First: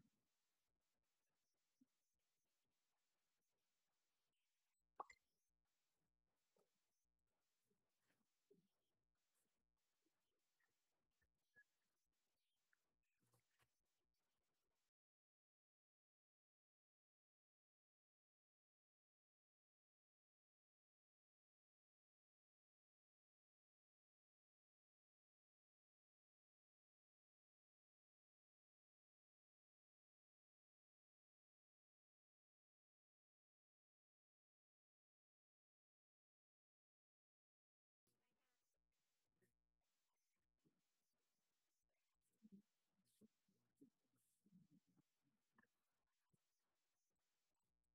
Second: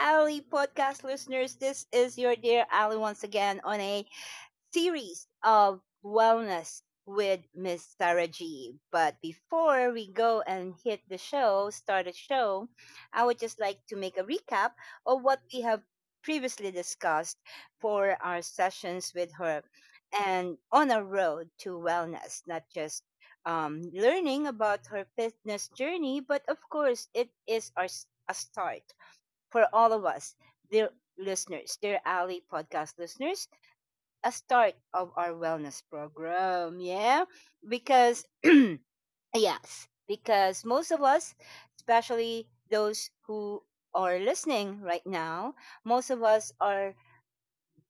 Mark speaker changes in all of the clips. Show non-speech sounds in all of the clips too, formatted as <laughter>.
Speaker 1: Ali podcast listeners, this is your dear Ali once again on a series of wellness with Miss Sarah G. But before we go and hit the show, start the show, I would just like to make a recap of what we have previously discussed for our sessions with her and on a road to wellness, not just learning about her fitness journey, but of course, it is a start for all of us, dear listeners, dear Ali podcast listeners, a start of our wellness program. Yeah, because <clears throat> yes, because most of us, especially those who are listening right now, most of us are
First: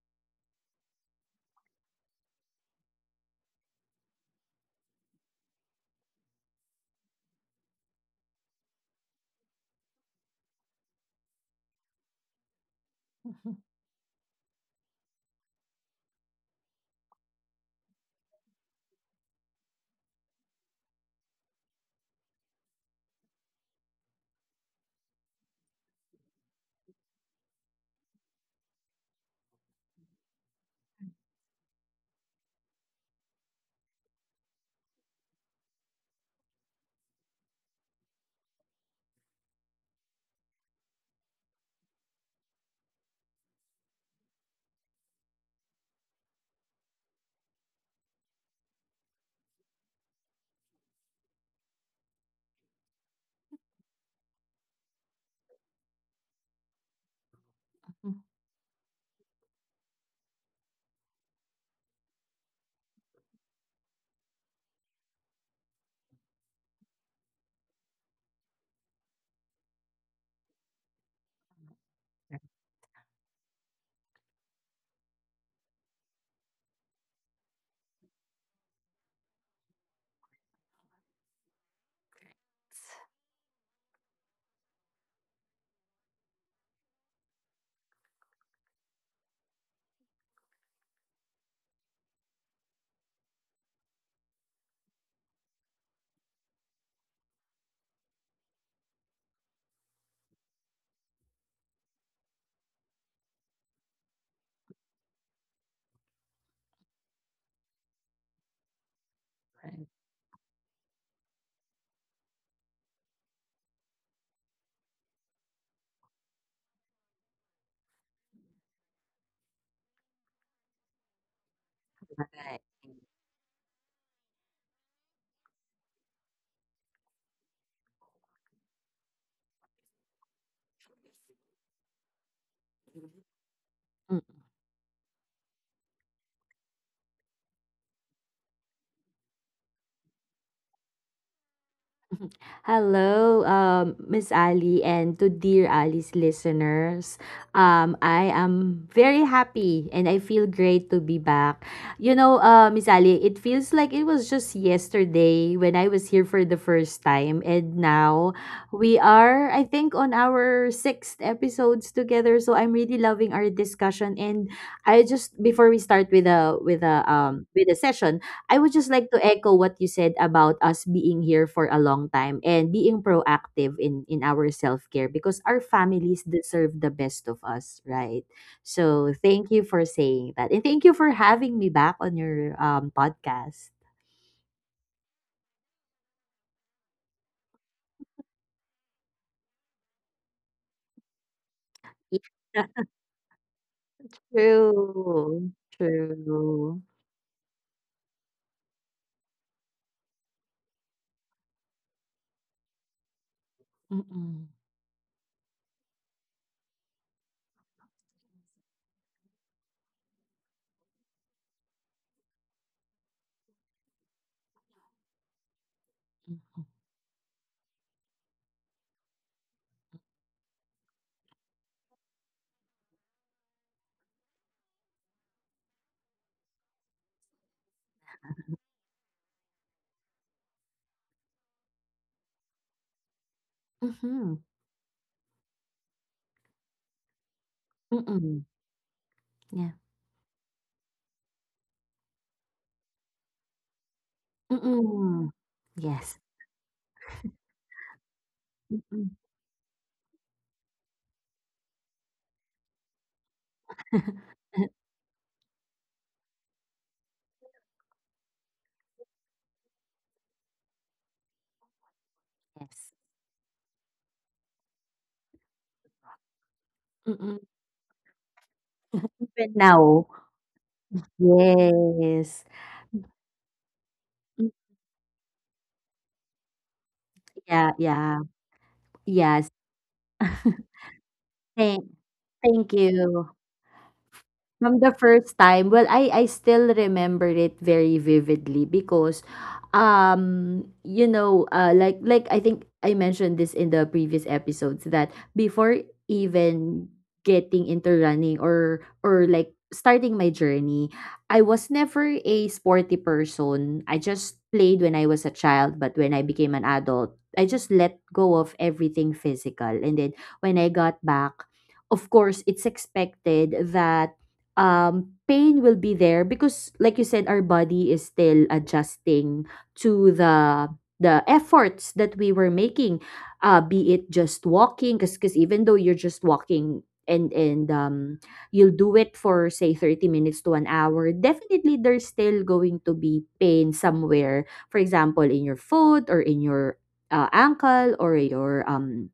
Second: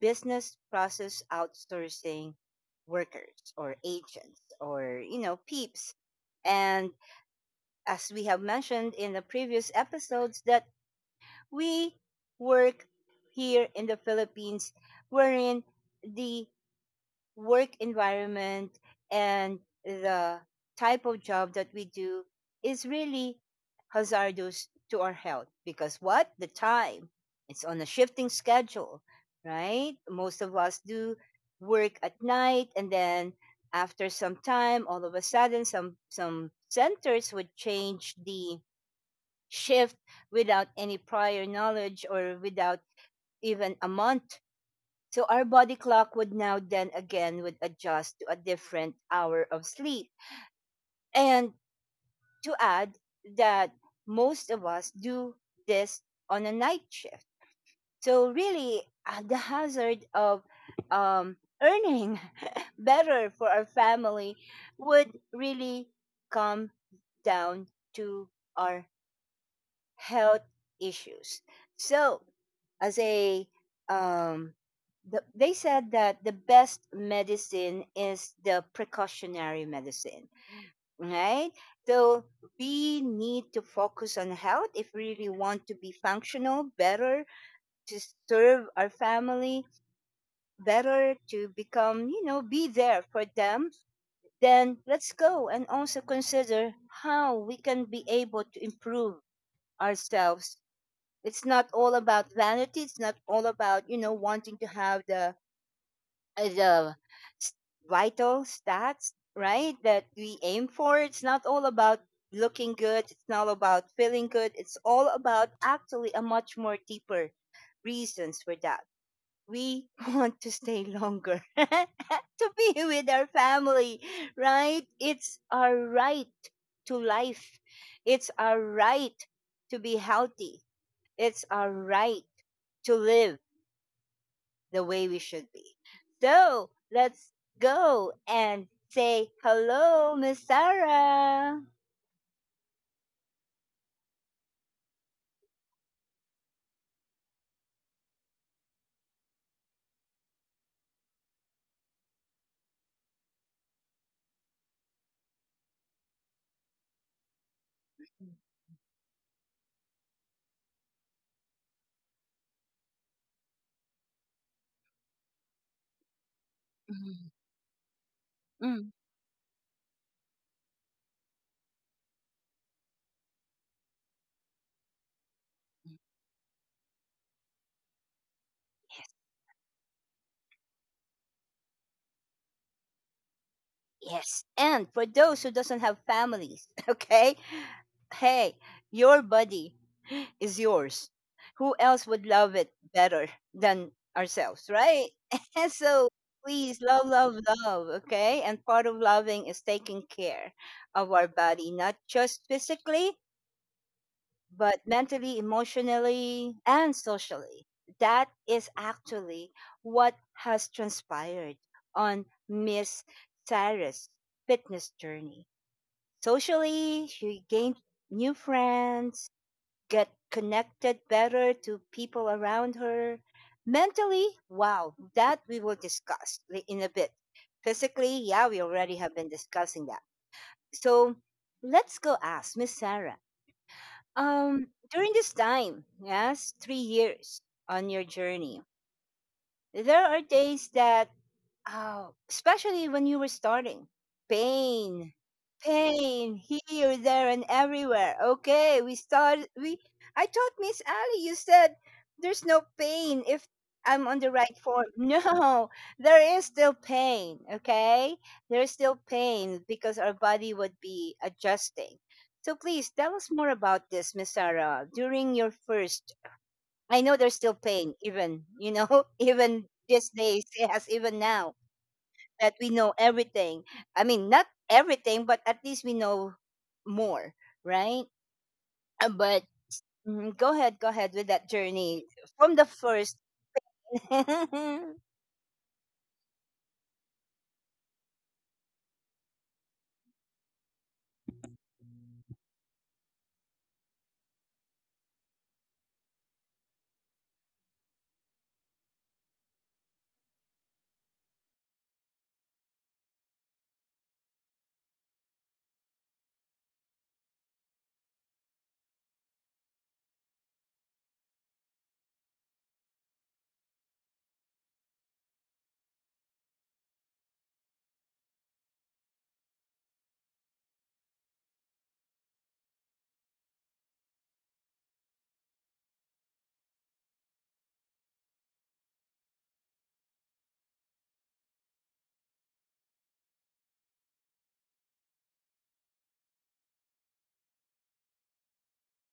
Speaker 1: business process outsourcing workers or agents or peeps. And as we have mentioned in the previous episodes that we work here in the Philippines wherein the work environment and the type of job that we do is really hazardous to our health because what the time, it's on a shifting schedule, right? Most of us do work at night, and then after some time all of a sudden some centers would change the shift without any prior knowledge or without even a month, so our body clock would now then again would adjust to a different hour of sleep. And to add that, most of us do this on a night shift.
Speaker 2: Mm,
Speaker 1: So really the hazard of um, earning <laughs> better for our family would really come down to our health issues. So as um they said that the best medicine is the precautionary medicine, right? So we need to focus on health if we really want to be functional better, to serve our family better, to become, you know, be there for them, then let's go and also consider how we can be able to improve ourselves. It's not all about vanity. It's not all about, you know, wanting to have the uh, the s- vital stats, right,
Speaker 2: okey.
Speaker 1: that we aim for. It's not all about looking good. It's not all about feeling good. It's all about actually a much more deeper reasons for that. We <laughs> want to stay longer, <laughs> to
Speaker 2: Right.
Speaker 1: be with our family, right? It's our right to life. It's our right to be healthy. It's our right to live
Speaker 2: Mm.
Speaker 1: the way we should be. So let's go and say hello, Miss Sarah.
Speaker 2: Hello, Miss Ali, and to Dear Ali's listeners. I am very happy and I feel great to be back. You know, Miss Ali, it feels like it was just yesterday when I was here for the first time, and now we are, I think, on our sixth episodes together. So I'm really loving our discussion, and I just before we start with a with a
Speaker 1: Mhm.
Speaker 2: um with a session, I would just
Speaker 1: Mm.
Speaker 2: like to echo what you said about us being here for a long time and being proactive in our self-care because our families deserve the best of us, right? So thank you for saying that. And thank you for having me back on your podcast.
Speaker 1: Yes. And for those who doesn't have families, <laughs> okay? Hey, your body is yours. Who else would love
Speaker 2: Yeah.
Speaker 1: it
Speaker 2: <laughs>
Speaker 1: better than ourselves, right?
Speaker 2: True.
Speaker 1: <laughs> And so
Speaker 2: True.
Speaker 1: please love, love, love, okay? And part of loving is taking care of our body, not just physically,
Speaker 2: Mm-mm.
Speaker 1: but mentally, emotionally, and socially. That is actually what has transpired on Miss Cyrus' fitness journey. Socially, she gained new friends, get connected better to people around her. Mentally, wow, that we will discuss in a bit. Physically, yeah, we already have been discussing that. So let's go ask Miss Sarah,
Speaker 2: Mm-hmm.
Speaker 1: um, during this time, yes, 3 years on your
Speaker 2: Mm-mm.
Speaker 1: journey,
Speaker 2: Yeah.
Speaker 1: there are days that, oh, especially when you were starting. Pain.
Speaker 2: Mm-mm. Yes.
Speaker 1: Pain here, there and everywhere. Okay, we
Speaker 2: Mm-mm.
Speaker 1: started, we I thought, Miss Ali, you said there's no pain if I'm on the right
Speaker 2: <laughs>
Speaker 1: form. <laughs> No, there is still pain, okay? There is still pain because our body would be adjusting. So please
Speaker 2: Yes.
Speaker 1: tell us more about this, Miss Sarah. During your first, I know there's
Speaker 2: Mm-mm.
Speaker 1: still pain, even, you know, <laughs>
Speaker 2: Even
Speaker 1: even
Speaker 2: now.
Speaker 1: these days, yes, even now
Speaker 2: Yes.
Speaker 1: that we know everything. I mean, not everything, but at least we know more,
Speaker 2: Yeah,
Speaker 1: right?
Speaker 2: yeah.
Speaker 1: But
Speaker 2: Yes.
Speaker 1: mhm,
Speaker 2: <laughs>
Speaker 1: go ahead with that
Speaker 2: Thank
Speaker 1: journey from the
Speaker 2: thank
Speaker 1: first.
Speaker 2: you.
Speaker 1: <laughs>
Speaker 2: From the first time, well, I still remember it very vividly because, like I think I mentioned this in the previous episodes that before even getting into running or like starting my journey, I was never a sporty person. I just played when I was a child, but when I became an adult, I just let go of everything physical, and then when I got back. Of course, it's expected that pain will be there because like you said our body is still adjusting to the efforts that we were making, be it just walking, because even though you're just walking and you'll do it for, say, 30 minutes to an hour. Definitely there's still going to be pain somewhere, for example in your foot or in your ankle or your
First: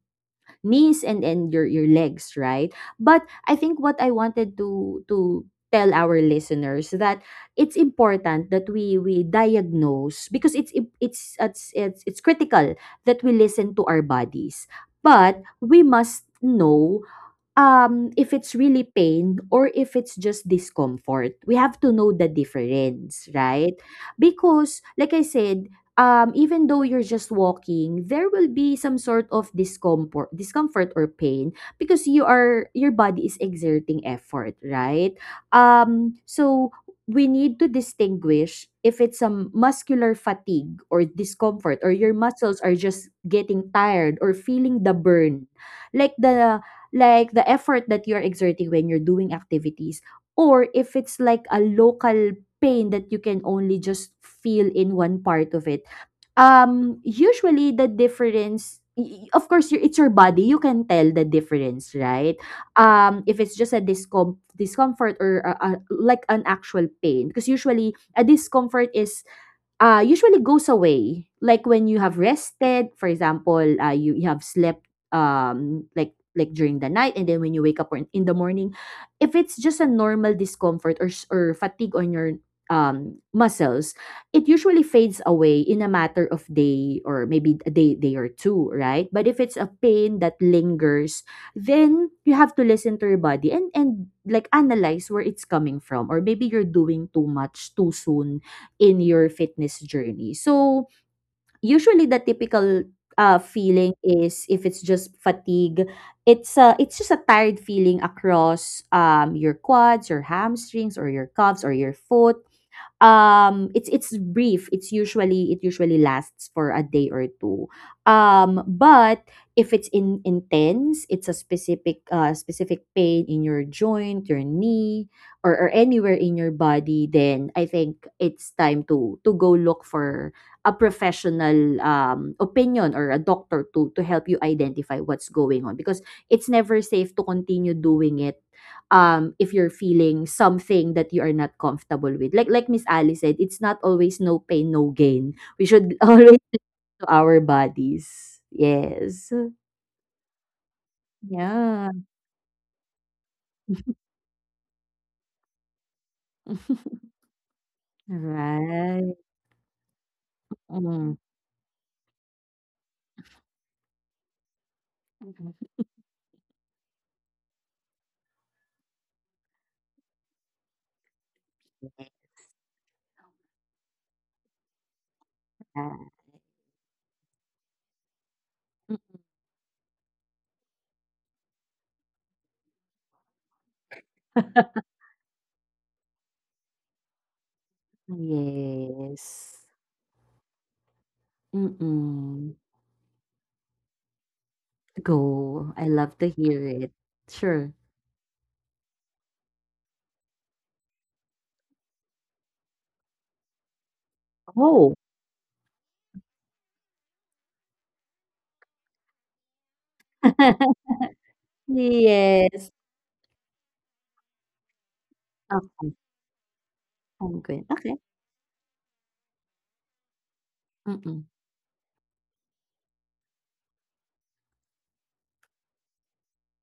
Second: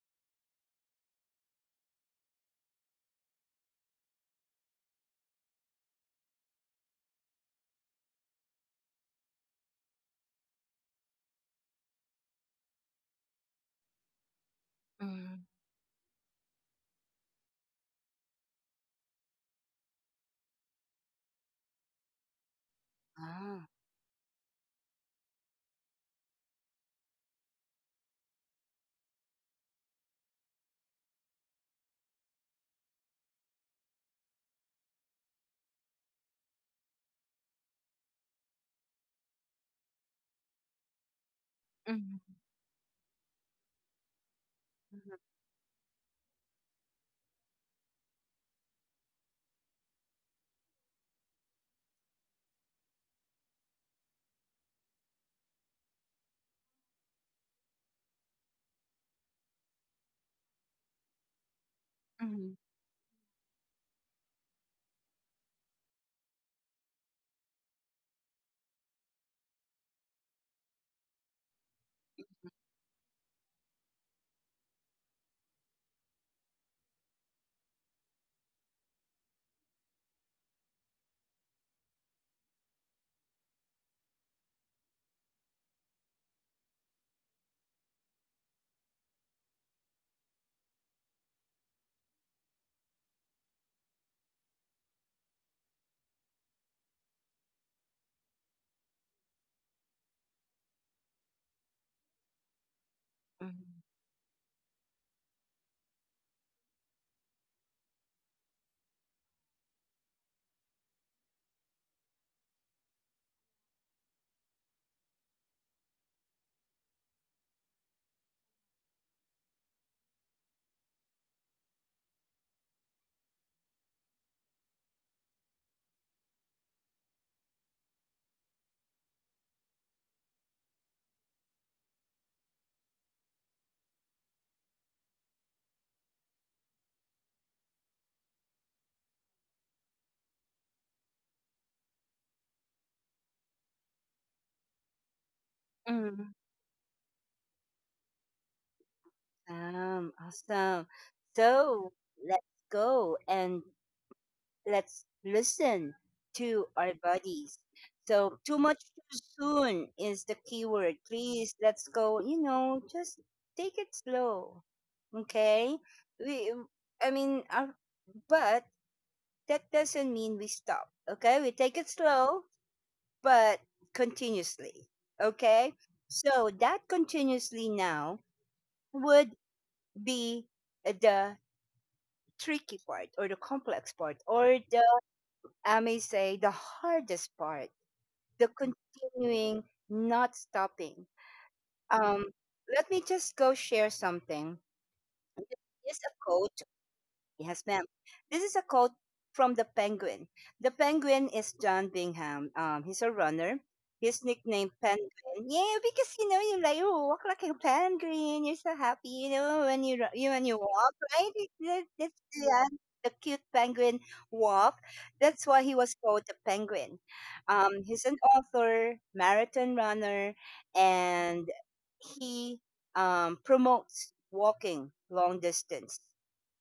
Speaker 2: knees and your legs, right? But I think what I wanted to tell our listeners that it's important that we diagnose because it's im- it's critical that we listen to our bodies. But
Speaker 1: Mm.
Speaker 2: we must know if it's really pain or if it's just discomfort. We have to know the difference,
Speaker 1: Ah,
Speaker 2: right? Because like I said, even though you're just walking, there will be some sort of discomfort or pain because your body is exerting effort, right? So we need to distinguish if it's a muscular fatigue or discomfort, or your
Speaker 1: mm.
Speaker 2: muscles are just getting tired or feeling the burn, like the like the effort that you're exerting when you're doing activities, or if it's like a local pain that you can only just feel in one part of it. Usually the difference, of course it's your body, you can tell the difference, right?
Speaker 1: Mm.
Speaker 2: If it's just a discomfort or like an actual pain. Because usually a discomfort is usually goes away, like when you have rested. For example, you, you have slept like during the night, and then when you wake up or in the morning, if it's just a normal discomfort or or fatigue on your muscles, it usually fades away in a matter of day or maybe a day or two, right? But if it's a pain that lingers, then you have to listen to your body and like analyze where it's coming from, or maybe you're doing too much too soon in your fitness journey. So, usually the typical feeling is, if it's just fatigue, it's just a tired feeling across your quads, your hamstrings, or your calves, or your foot. Um it's brief, it's usually it usually lasts for a day or two. Um but if it's in intense, it's a specific pain in your joint, your knee, or anywhere in your body, then I think it's time to go look for a professional opinion or a doctor to help you identify what's going on, because it's never safe to continue doing it if you're feeling something that you are not comfortable with. Like Miss Ali said, it's not always no pain no gain. We should
Speaker 1: Mm.
Speaker 2: <laughs>
Speaker 1: Mm.
Speaker 2: always listen to our bodies, yes.
Speaker 1: Awesome, awesome.
Speaker 2: Yeah.
Speaker 1: So let's go and let's listen to our
Speaker 2: <laughs>
Speaker 1: bodies. So, too much
Speaker 2: Right.
Speaker 1: too soon is the key word.
Speaker 2: Mm.
Speaker 1: Please, let's go, you know, just take it slow. Okay? We, I mean, our, but that doesn't mean we stop. Okay? We take
Speaker 2: Yeah.
Speaker 1: it slow, but continuously. Okay? So, that continuously now
Speaker 2: <laughs>
Speaker 1: would be the tricky part or the complex part or the, I may say, the hardest part, the
Speaker 2: Yes.
Speaker 1: continuing, not stopping. Um,
Speaker 2: Mm-mm.
Speaker 1: let me just go share something.
Speaker 2: Go, I
Speaker 1: This is a
Speaker 2: love to
Speaker 1: quote.
Speaker 2: hear it.
Speaker 1: Yes,
Speaker 2: Sure.
Speaker 1: ma'am. This is a quote from the Penguin. The Penguin is John Bingham. He's a runner. His nickname
Speaker 2: Oh.
Speaker 1: Penguin. Yeah, because you know you like you walk like a penguin. You're so happy, you know, when you when you walk,
Speaker 2: <laughs>
Speaker 1: right? That's
Speaker 2: Yes.
Speaker 1: the cute penguin walk. That's why he
Speaker 2: Okay,
Speaker 1: was called the Penguin.
Speaker 2: I'm good. Okay.
Speaker 1: He's an author, marathon runner,
Speaker 2: Mm-mm.
Speaker 1: and he, promotes walking long distance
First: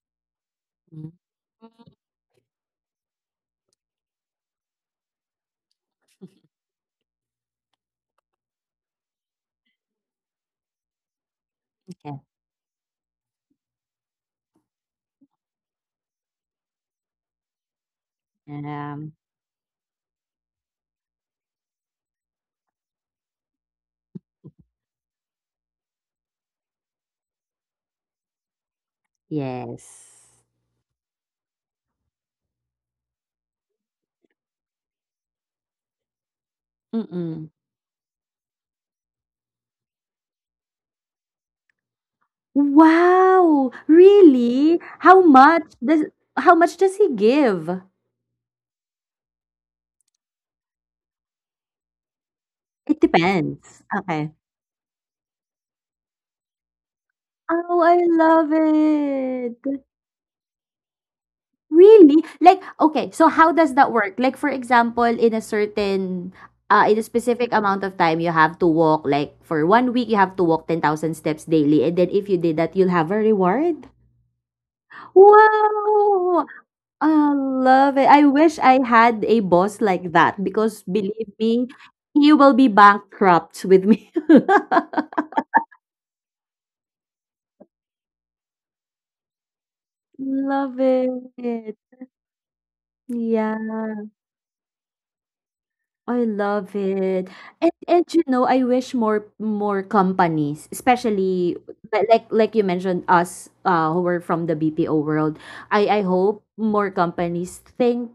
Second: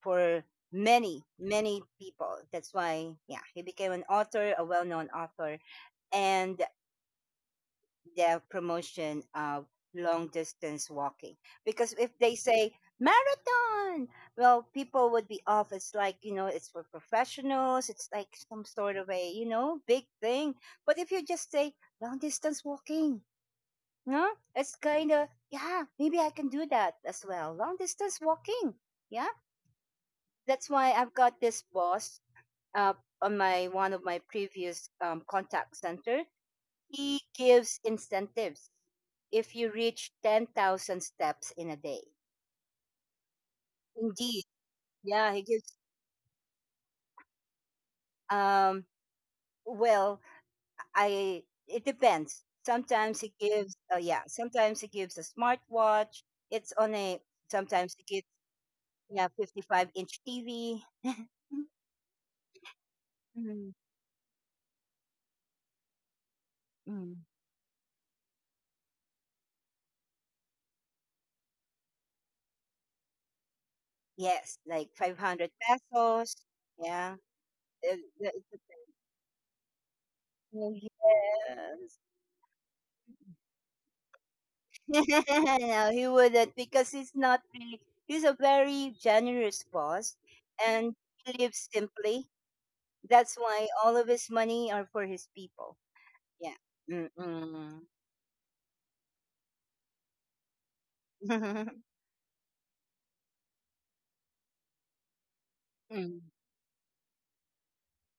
Speaker 1: for
Speaker 2: Mm.
Speaker 1: many, many people. That's why, yeah, he became an author, a well known author, and the promotion of long distance walking. Because if
Speaker 2: Okay.
Speaker 1: they say marathon, well, people would be off. It's like, you know, it's for professionals, it's like some sort of
Speaker 2: Um,
Speaker 1: a, you know, big thing. But if you just say long distance walking, no, it's kind of, yeah, maybe I can do that as well. Long distance walking. Yeah,
Speaker 2: yes.
Speaker 1: that's why I've got this boss, uh, on my one of my previous contact center, he
Speaker 2: Mm-mm.
Speaker 1: gives incentives if you reach 10,000 steps in a day.
Speaker 2: Wow!
Speaker 1: Indeed,
Speaker 2: Really? How
Speaker 1: yeah, he
Speaker 2: much
Speaker 1: gives.
Speaker 2: does how much does he give?
Speaker 1: Um, well, I it depends.
Speaker 2: It
Speaker 1: Sometimes he gives.
Speaker 2: depends.
Speaker 1: Yeah,
Speaker 2: Okay.
Speaker 1: sometimes he gives a smartwatch. It's on a.
Speaker 2: Oh, I
Speaker 1: Sometimes he gives,
Speaker 2: love
Speaker 1: yeah,
Speaker 2: it.
Speaker 1: 55 inch TV. <laughs>
Speaker 2: Really? Like, okay, so how does
Speaker 1: Mm,
Speaker 2: that work? Like, for example, in a
Speaker 1: mm.
Speaker 2: specific amount of time, you have to walk, like, for one week, you have to walk 10,000 steps daily. And then if you did that, you'll have a reward.
Speaker 1: Yes, like 500 pesos.
Speaker 2: Wow!
Speaker 1: Yeah.
Speaker 2: I love
Speaker 1: Uh,
Speaker 2: it. I
Speaker 1: the-
Speaker 2: wish I had a boss like that
Speaker 1: Oh,
Speaker 2: because
Speaker 1: yes.
Speaker 2: believe me, he will be bankrupt with me. <laughs>
Speaker 1: <laughs> No, he wouldn't because he's not really, he's a very generous boss,
Speaker 2: Love
Speaker 1: and he lives
Speaker 2: it.
Speaker 1: simply. That's
Speaker 2: Yeah.
Speaker 1: why all of his money are for his people.
Speaker 2: I
Speaker 1: Yeah.
Speaker 2: love it.
Speaker 1: Mm-mm.
Speaker 2: And you know, I wish more companies, especially
Speaker 1: <laughs>
Speaker 2: like you mentioned us who were from the BPO world. I
Speaker 1: Mm.
Speaker 2: hope more companies think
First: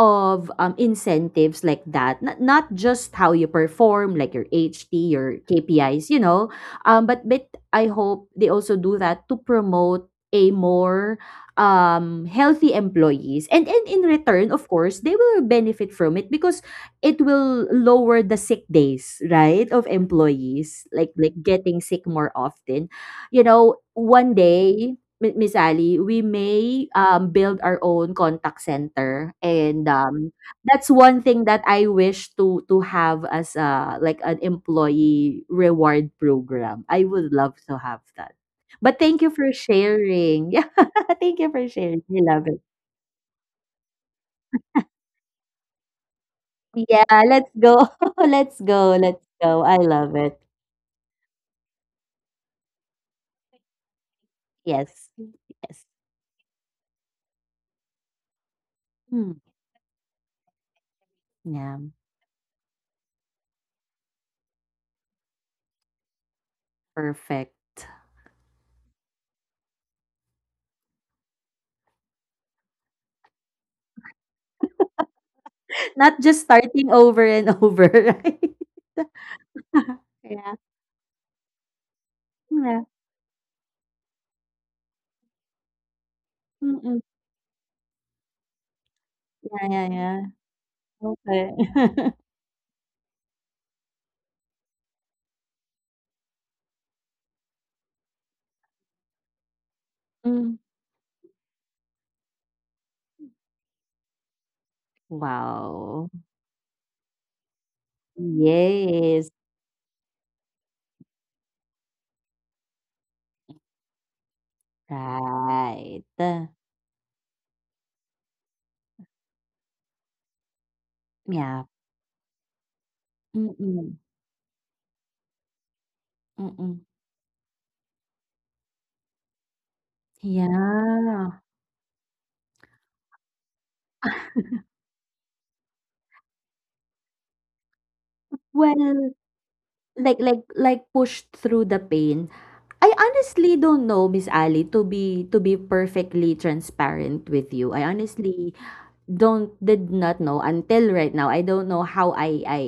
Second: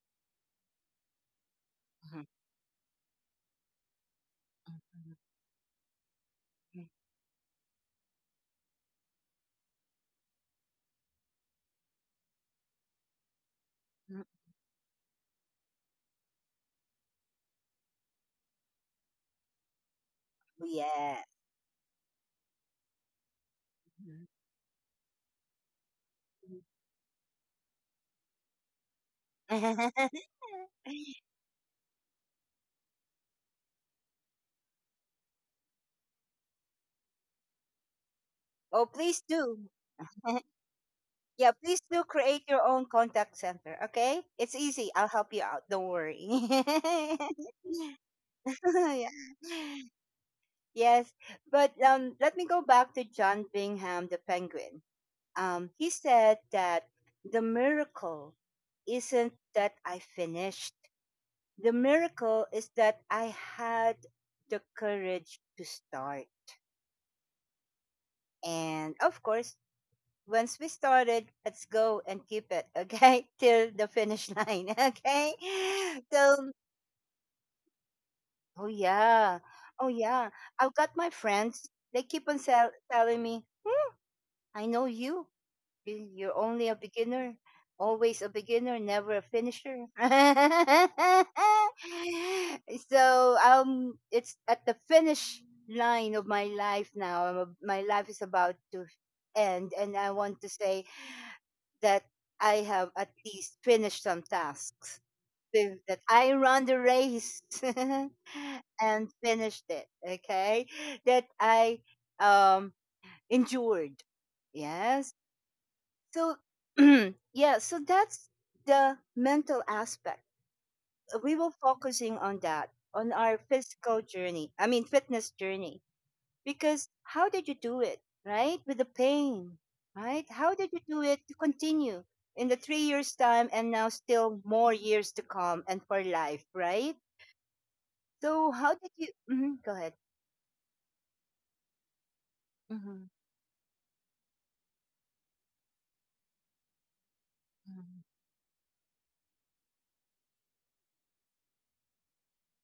Speaker 2: of incentives like that. Not not just how you perform, like your HT, your KPIs, you know.
Speaker 1: Mm.
Speaker 2: But I hope they also do that to promote a more healthy employees and in return of course they will benefit from it because it will lower the sick days, right, of employees, like
Speaker 1: Yeah.
Speaker 2: like getting sick more often. You know, one day, Miss Ali, we may build our own contact center, and
Speaker 1: <laughs>
Speaker 2: that's one thing that I wish to have as a like an employee reward program. I would love to have that.
Speaker 1: Oh,
Speaker 2: But
Speaker 1: please
Speaker 2: thank you
Speaker 1: do.
Speaker 2: for
Speaker 1: <laughs>
Speaker 2: sharing. <laughs> Yeah, thank
Speaker 1: Yeah,
Speaker 2: you for
Speaker 1: please do
Speaker 2: sharing. I
Speaker 1: create
Speaker 2: love
Speaker 1: your
Speaker 2: it.
Speaker 1: own contact center, okay? It's easy. I'll help you out. Don't worry. <laughs>
Speaker 2: Yeah, let's go. <laughs> Let's go.
Speaker 1: Yeah.
Speaker 2: Let's go. I love it.
Speaker 1: Yes, but let me go back to John Bingham the Penguin.
Speaker 2: Yes.
Speaker 1: He
Speaker 2: Yes.
Speaker 1: said that the miracle isn't
Speaker 2: Hmm.
Speaker 1: that I finished. The
Speaker 2: Yeah.
Speaker 1: miracle is that I had the courage to start.
Speaker 2: Perfect.
Speaker 1: And of course, once we started, let's go and keep it, okay? <laughs> Till the finish line, <laughs> okay?
Speaker 2: <laughs> Not just
Speaker 1: So,
Speaker 2: starting over and <laughs> over, right?
Speaker 1: oh yeah, oh
Speaker 2: <laughs>
Speaker 1: yeah.
Speaker 2: Yeah.
Speaker 1: I've got my friends, they keep on
Speaker 2: Yeah.
Speaker 1: telling me, I know you. You're only a
Speaker 2: Mm-mm.
Speaker 1: beginner, always a beginner, never a
Speaker 2: Yeah. Yeah.
Speaker 1: finisher.
Speaker 2: Yeah.
Speaker 1: <laughs>
Speaker 2: Okay. <laughs>
Speaker 1: So it's at the finish line of my life now. My life is about to end, and I want to
Speaker 2: Mm.
Speaker 1: say that I have at least finished some tasks. That
Speaker 2: Wow.
Speaker 1: I run the race <laughs> and
Speaker 2: Yes.
Speaker 1: finished it. Okay, that I um endured. Yes,
Speaker 2: Right.
Speaker 1: so, <clears throat> yeah, so that's the mental aspect. We were
Speaker 2: Yeah.
Speaker 1: focusing on that, on our
Speaker 2: Mm-mm.
Speaker 1: physical journey, I mean, fitness journey,
Speaker 2: Mm-mm.
Speaker 1: because how did you do it, right? With the pain, right? How did you do it to
Speaker 2: Yeah.
Speaker 1: continue in the 3 years' time and now still more years to come and for life, right? So, how did
Speaker 2: Well,
Speaker 1: you Mhm, go ahead?
Speaker 2: like pushed through the pain. I
Speaker 1: Mm-hmm,
Speaker 2: honestly don't know, Miss Ali, to be perfectly transparent with you. I
Speaker 1: hmm.
Speaker 2: honestly don't did not know until right now. I don't know how I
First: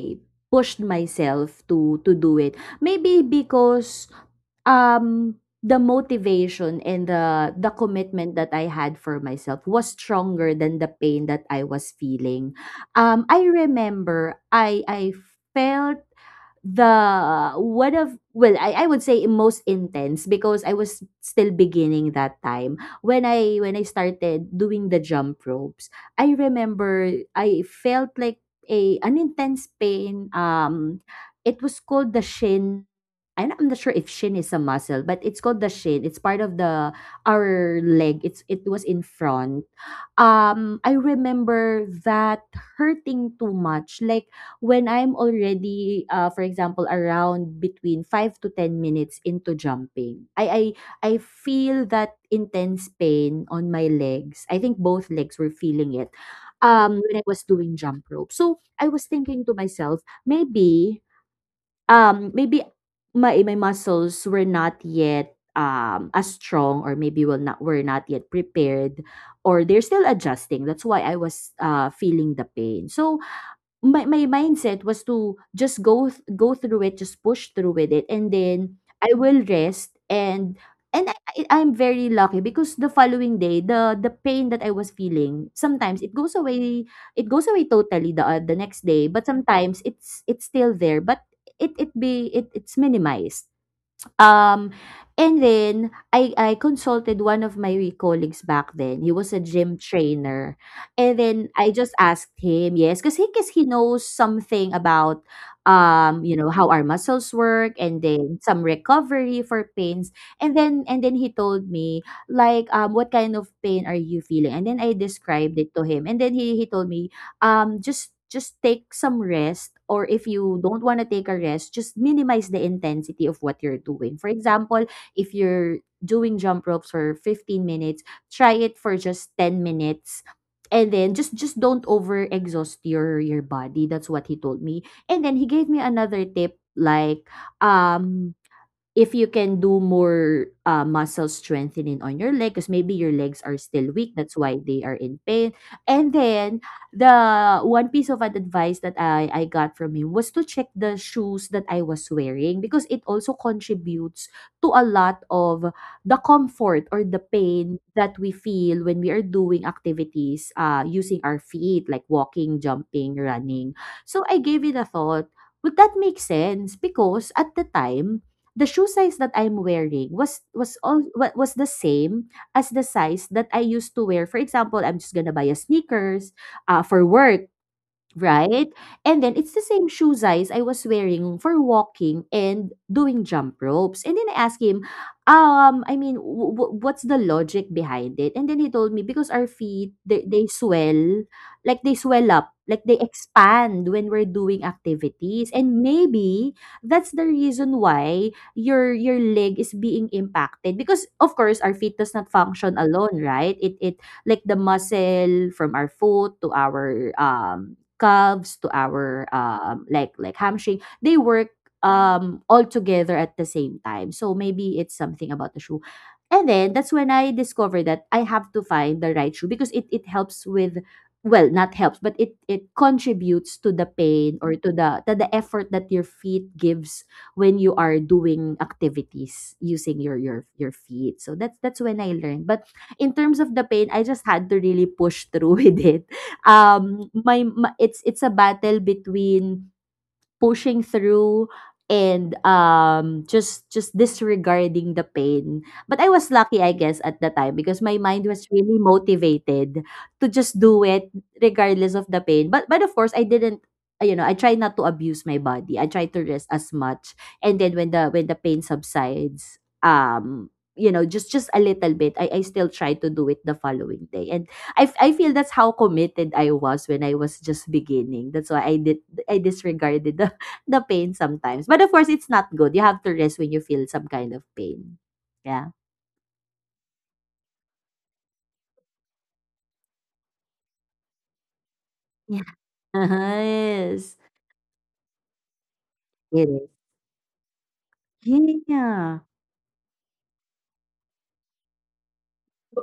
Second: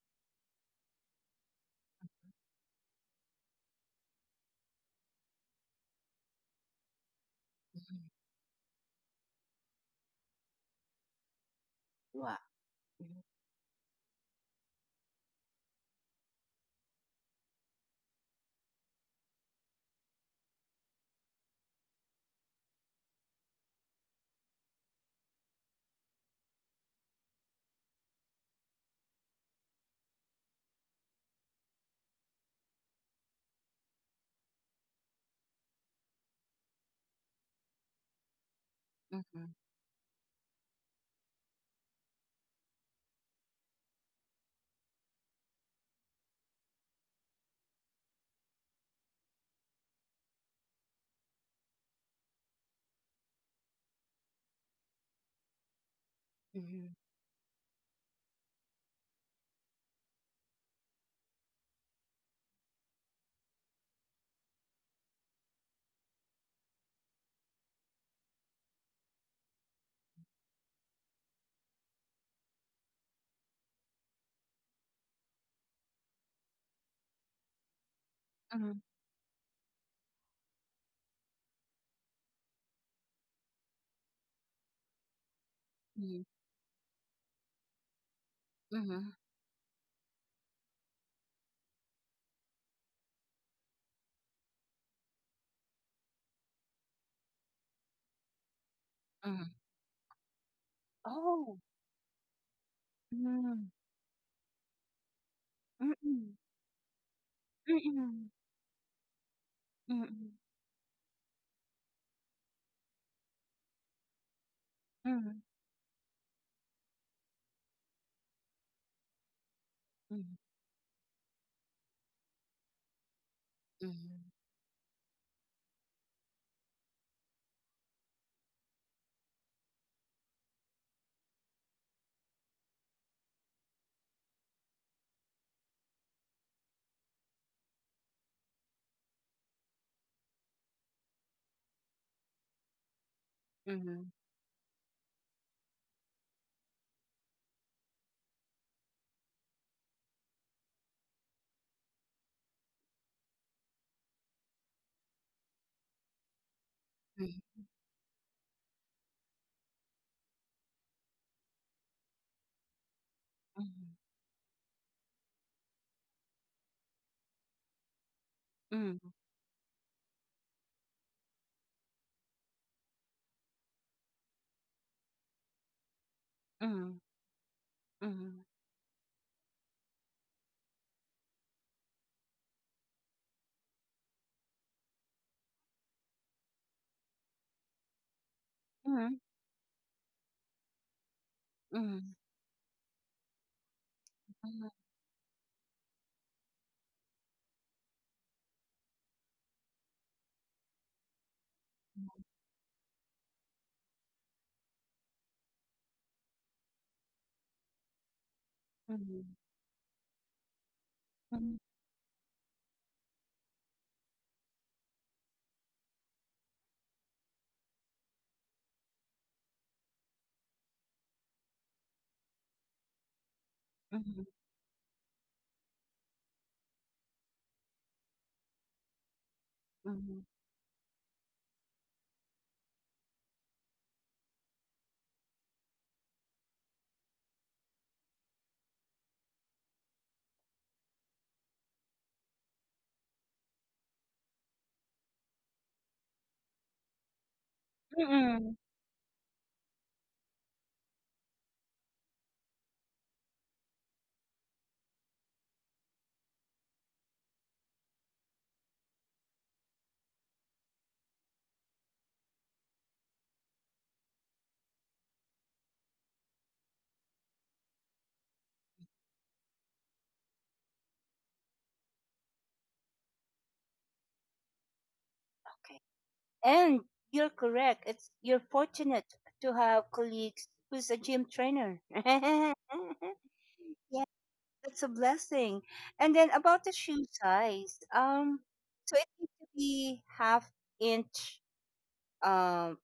Speaker 2: pushed myself to do it. Maybe because um the motivation and the commitment that I had for myself was stronger than the pain that I was
Speaker 1: Wow.
Speaker 2: feeling.
Speaker 1: Mm-hmm,
Speaker 2: I remember I felt the one of, well, I would say most intense, because I was still beginning that time when I started doing the jump ropes. I remember I felt like a an intense pain. It was called the shin, and I'm not sure if shin is a muscle, but it's called the shin. It's part of the our leg. It was in front. I remember that hurting too much, like when I'm already, for example, around between 5 to 10 minutes into jumping, I feel that intense pain on my legs. I think both legs were feeling it.
Speaker 1: mm-hmm,
Speaker 2: When I was doing jump rope, so I was thinking to myself, maybe, maybe my muscles were not yet as strong, or maybe will not were not yet prepared, or they're still adjusting. That's why I was feeling the pain. So my mindset was to just go through it, just push through with it, and then
Speaker 1: mm-hmm,
Speaker 2: I will rest. And and I, I'm very lucky because the following day, the pain that I was feeling, sometimes it goes away, it goes away totally the next day,
Speaker 1: mm-hmm,
Speaker 2: but sometimes it's still there, but it be it it's minimized. Um, and then I consulted one of my colleagues back then. He was a
Speaker 1: mm-hmm.
Speaker 2: gym trainer. And then
Speaker 1: Oh.
Speaker 2: I just asked him, yes, because he knows something about
Speaker 1: Mm, mm,
Speaker 2: how our muscles work, and
Speaker 1: mm,
Speaker 2: then some recovery for pains.
Speaker 1: mm,
Speaker 2: And then he told me, like what kind of pain are you feeling? And then I
Speaker 1: mm,
Speaker 2: described it to him. And then he told me just take some rest, or if
Speaker 1: mhm,
Speaker 2: you don't want to take a rest, just minimize the intensity of what you're doing. For example, if you're doing jump ropes for 15 minutes, try it for just 10 minutes. And then just don't over exhaust your body. That's what he told me. And then he gave me another tip like um if you can do more muscle strengthening on your leg, because maybe your legs are still
Speaker 1: mhm,
Speaker 2: weak, that's why they are in pain. And then the one piece of advice that I got from him was to check the shoes that I was wearing, because it also contributes to a lot of the comfort or the pain that we feel when we are doing activities using our feet, like walking, jumping, running.
Speaker 1: mhm,
Speaker 2: So I gave it a thought, would that make sense? Because at the time, the shoe size that I'm wearing was was the same as the size that I used to wear. For example, I'm just gonna buy a sneakers
Speaker 1: mhm, mhm,
Speaker 2: for work.
Speaker 1: mhm, mhm, mhm, mhm,
Speaker 2: Right? And then it's the same shoe size I was wearing for walking and doing jump ropes. And then I asked him, I mean, what's the logic behind it? And then he told me, because our feet, they swell, like they
Speaker 1: mhm,
Speaker 2: swell up, like they expand when we're doing activities. And maybe that's the reason why your leg is being impacted, because of course our feet does not function alone, right? It like the muscle from our foot to our calves to our
Speaker 1: mhm,
Speaker 2: like hamstring, they work all together at the same time, so maybe it's something about the shoe. And then that's when I discovered that I have to find the right shoe, because it helps with, well, not helps, but it contributes to the
Speaker 1: mhm, mhm,
Speaker 2: pain, or to the effort that your feet gives when you are doing activities using your
Speaker 1: mhm,
Speaker 2: your feet. So that's when I learned. But in terms of the pain, I just had to really push through <laughs> with it. My ma it's a battle between pushing through and just disregarding the pain. But I was lucky, I guess, at the time, because my mind was
Speaker 1: mhm.
Speaker 2: really motivated to just do it regardless of the pain. But of course I didn't, you know, I try not to abuse my body. I try to rest as much. And then when the pain subsides you know, just a little bit, I still try to do it the following day. And I feel that's how committed I was when I was just beginning. That's why I did, I disregarded the pain sometimes. But of course, it's not good. You have to rest when you feel some kind of pain. Yeah.
Speaker 1: Okay. And you're correct. It's you're fortunate to have colleagues who's a gym trainer.
Speaker 2: Yeah.
Speaker 1: <laughs>
Speaker 2: <laughs>
Speaker 1: Yeah,
Speaker 2: Yes.
Speaker 1: that's a blessing. And then
Speaker 2: It
Speaker 1: about
Speaker 2: is.
Speaker 1: the shoe size, so it
Speaker 2: Yeah.
Speaker 1: needs to be half inch, um,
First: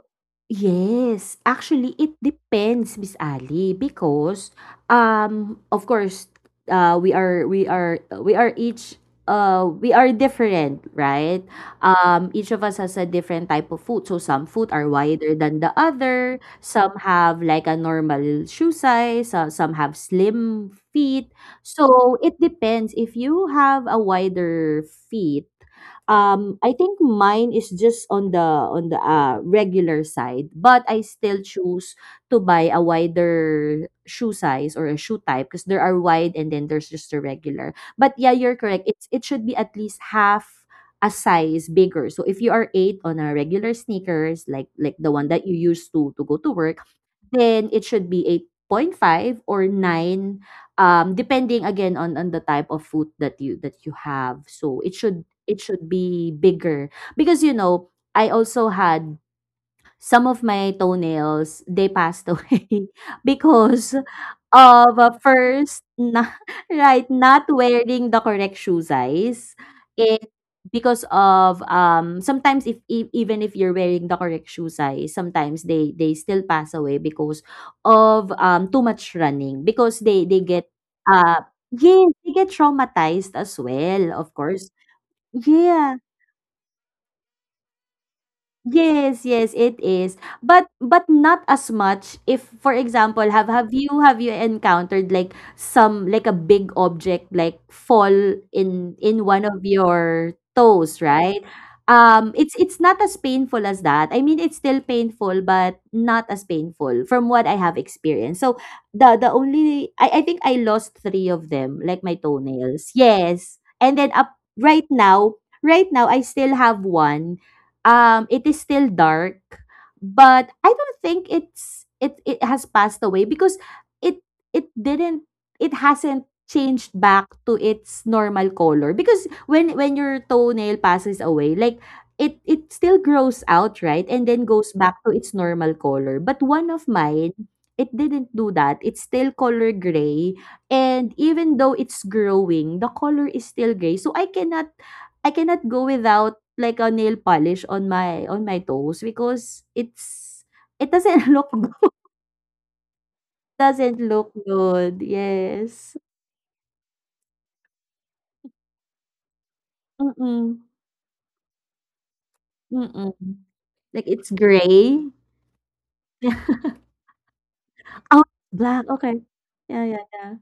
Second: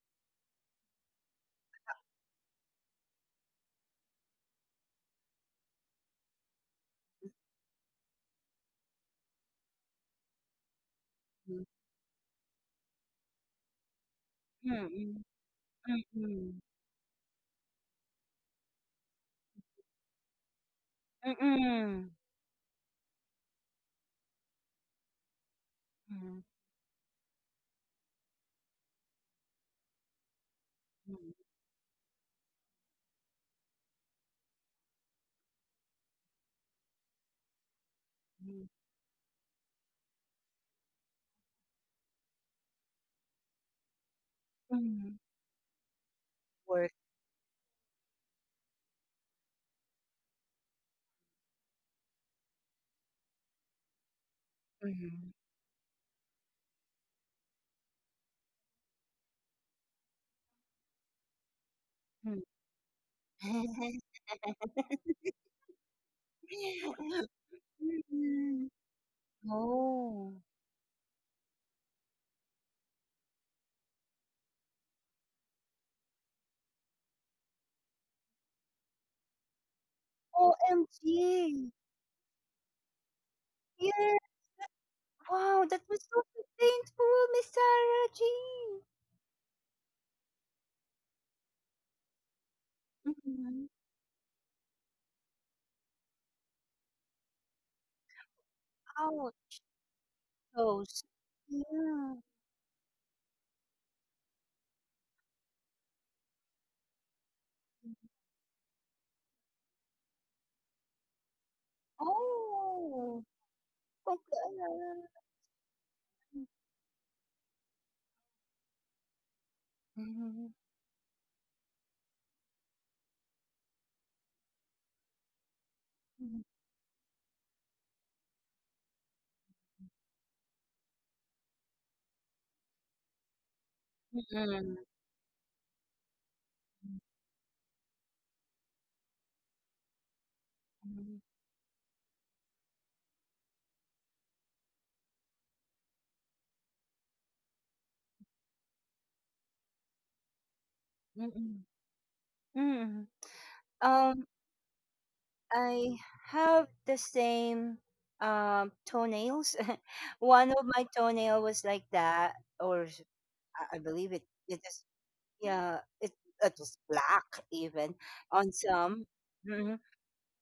Speaker 2: Yes, actually it depends, Miss Ali, because of course we are we are each we are different, right?
Speaker 1: mm,
Speaker 2: Um, each of us has a different type of foot. So some foot are
Speaker 1: mm,
Speaker 2: wider than the
Speaker 1: mm,
Speaker 2: other,
Speaker 1: mm.
Speaker 2: some have like a normal shoe size, some have slim feet.
Speaker 1: Mm,
Speaker 2: So it depends, if you have a wider feet. I think mine is just on the, regular side, but I
Speaker 1: mm,
Speaker 2: still choose to buy a wider shoe size or a shoe type, because there are wide and then there's just a regular. But yeah, you're
Speaker 1: mm,
Speaker 2: correct. It's it should be at least half a size bigger. So if you are eight on a regular sneakers, like the
Speaker 1: mm.
Speaker 2: one that you use to go to work,
Speaker 1: Work.
Speaker 2: then it should be 8.5 or nine, depending again on the type of food that you have. So it should,
Speaker 1: Mhm,
Speaker 2: it should be bigger, because you know, I also had some of my toenails, they passed
Speaker 1: mm.
Speaker 2: away <laughs> because
Speaker 1: <laughs>
Speaker 2: of, first na <laughs> right, not wearing the correct
Speaker 1: Mm.
Speaker 2: shoe size. And
Speaker 1: Oh.
Speaker 2: because of, sometimes if e even if you're wearing the correct shoe size, sometimes they still pass away because of, too much running, because they get, uh
Speaker 1: OMG.
Speaker 2: yes, they get traumatized as well,
Speaker 1: Yeah.
Speaker 2: of course.
Speaker 1: Wow, that
Speaker 2: Yeah.
Speaker 1: was so painful, Miss Sarah Jean.
Speaker 2: Yes, yes, it is. But not as much. If for example, have
Speaker 1: Mhm.
Speaker 2: you encountered, like some, like a big object, like fall in one
Speaker 1: Ouch.
Speaker 2: of your toes,
Speaker 1: Toes.
Speaker 2: right?
Speaker 1: Yeah.
Speaker 2: Um, it's not as painful as that. I mean, it's still painful, but not as painful from what I have experienced. So the only, I think I lost 3 of them, like my toenails.
Speaker 1: Oh.
Speaker 2: Yes. And then up right
Speaker 1: Okay.
Speaker 2: now, right now I still have one, it is still dark, but
Speaker 1: Mhm,
Speaker 2: I don't think it it has passed away, because it it didn't, it hasn't
Speaker 1: mhm,
Speaker 2: changed back to its normal color. Because when your toenail passes away, like it still grows out, right? And then goes
Speaker 1: mhm,
Speaker 2: back to its normal color. But one of mine, it didn't do that. It's still color gray. And
Speaker 1: mhm,
Speaker 2: even though it's growing, the color is still gray. So I cannot, I cannot go without like a nail polish on my toes, because it's it doesn't <laughs> look
Speaker 1: mhm,
Speaker 2: good.
Speaker 1: mhm.
Speaker 2: Doesn't
Speaker 1: Um,
Speaker 2: look good. Yes.
Speaker 1: I have the same toenails. <laughs> One
Speaker 2: Mm-mm.
Speaker 1: of my toenail was like that, or
Speaker 2: Mm-mm.
Speaker 1: I
Speaker 2: Like
Speaker 1: believe it.
Speaker 2: it's
Speaker 1: It is,
Speaker 2: gray.
Speaker 1: yeah. It was
Speaker 2: <laughs>
Speaker 1: black even
Speaker 2: Oh,
Speaker 1: on
Speaker 2: black.
Speaker 1: some.
Speaker 2: Okay.
Speaker 1: Mhm.
Speaker 2: Yeah, yeah, yeah.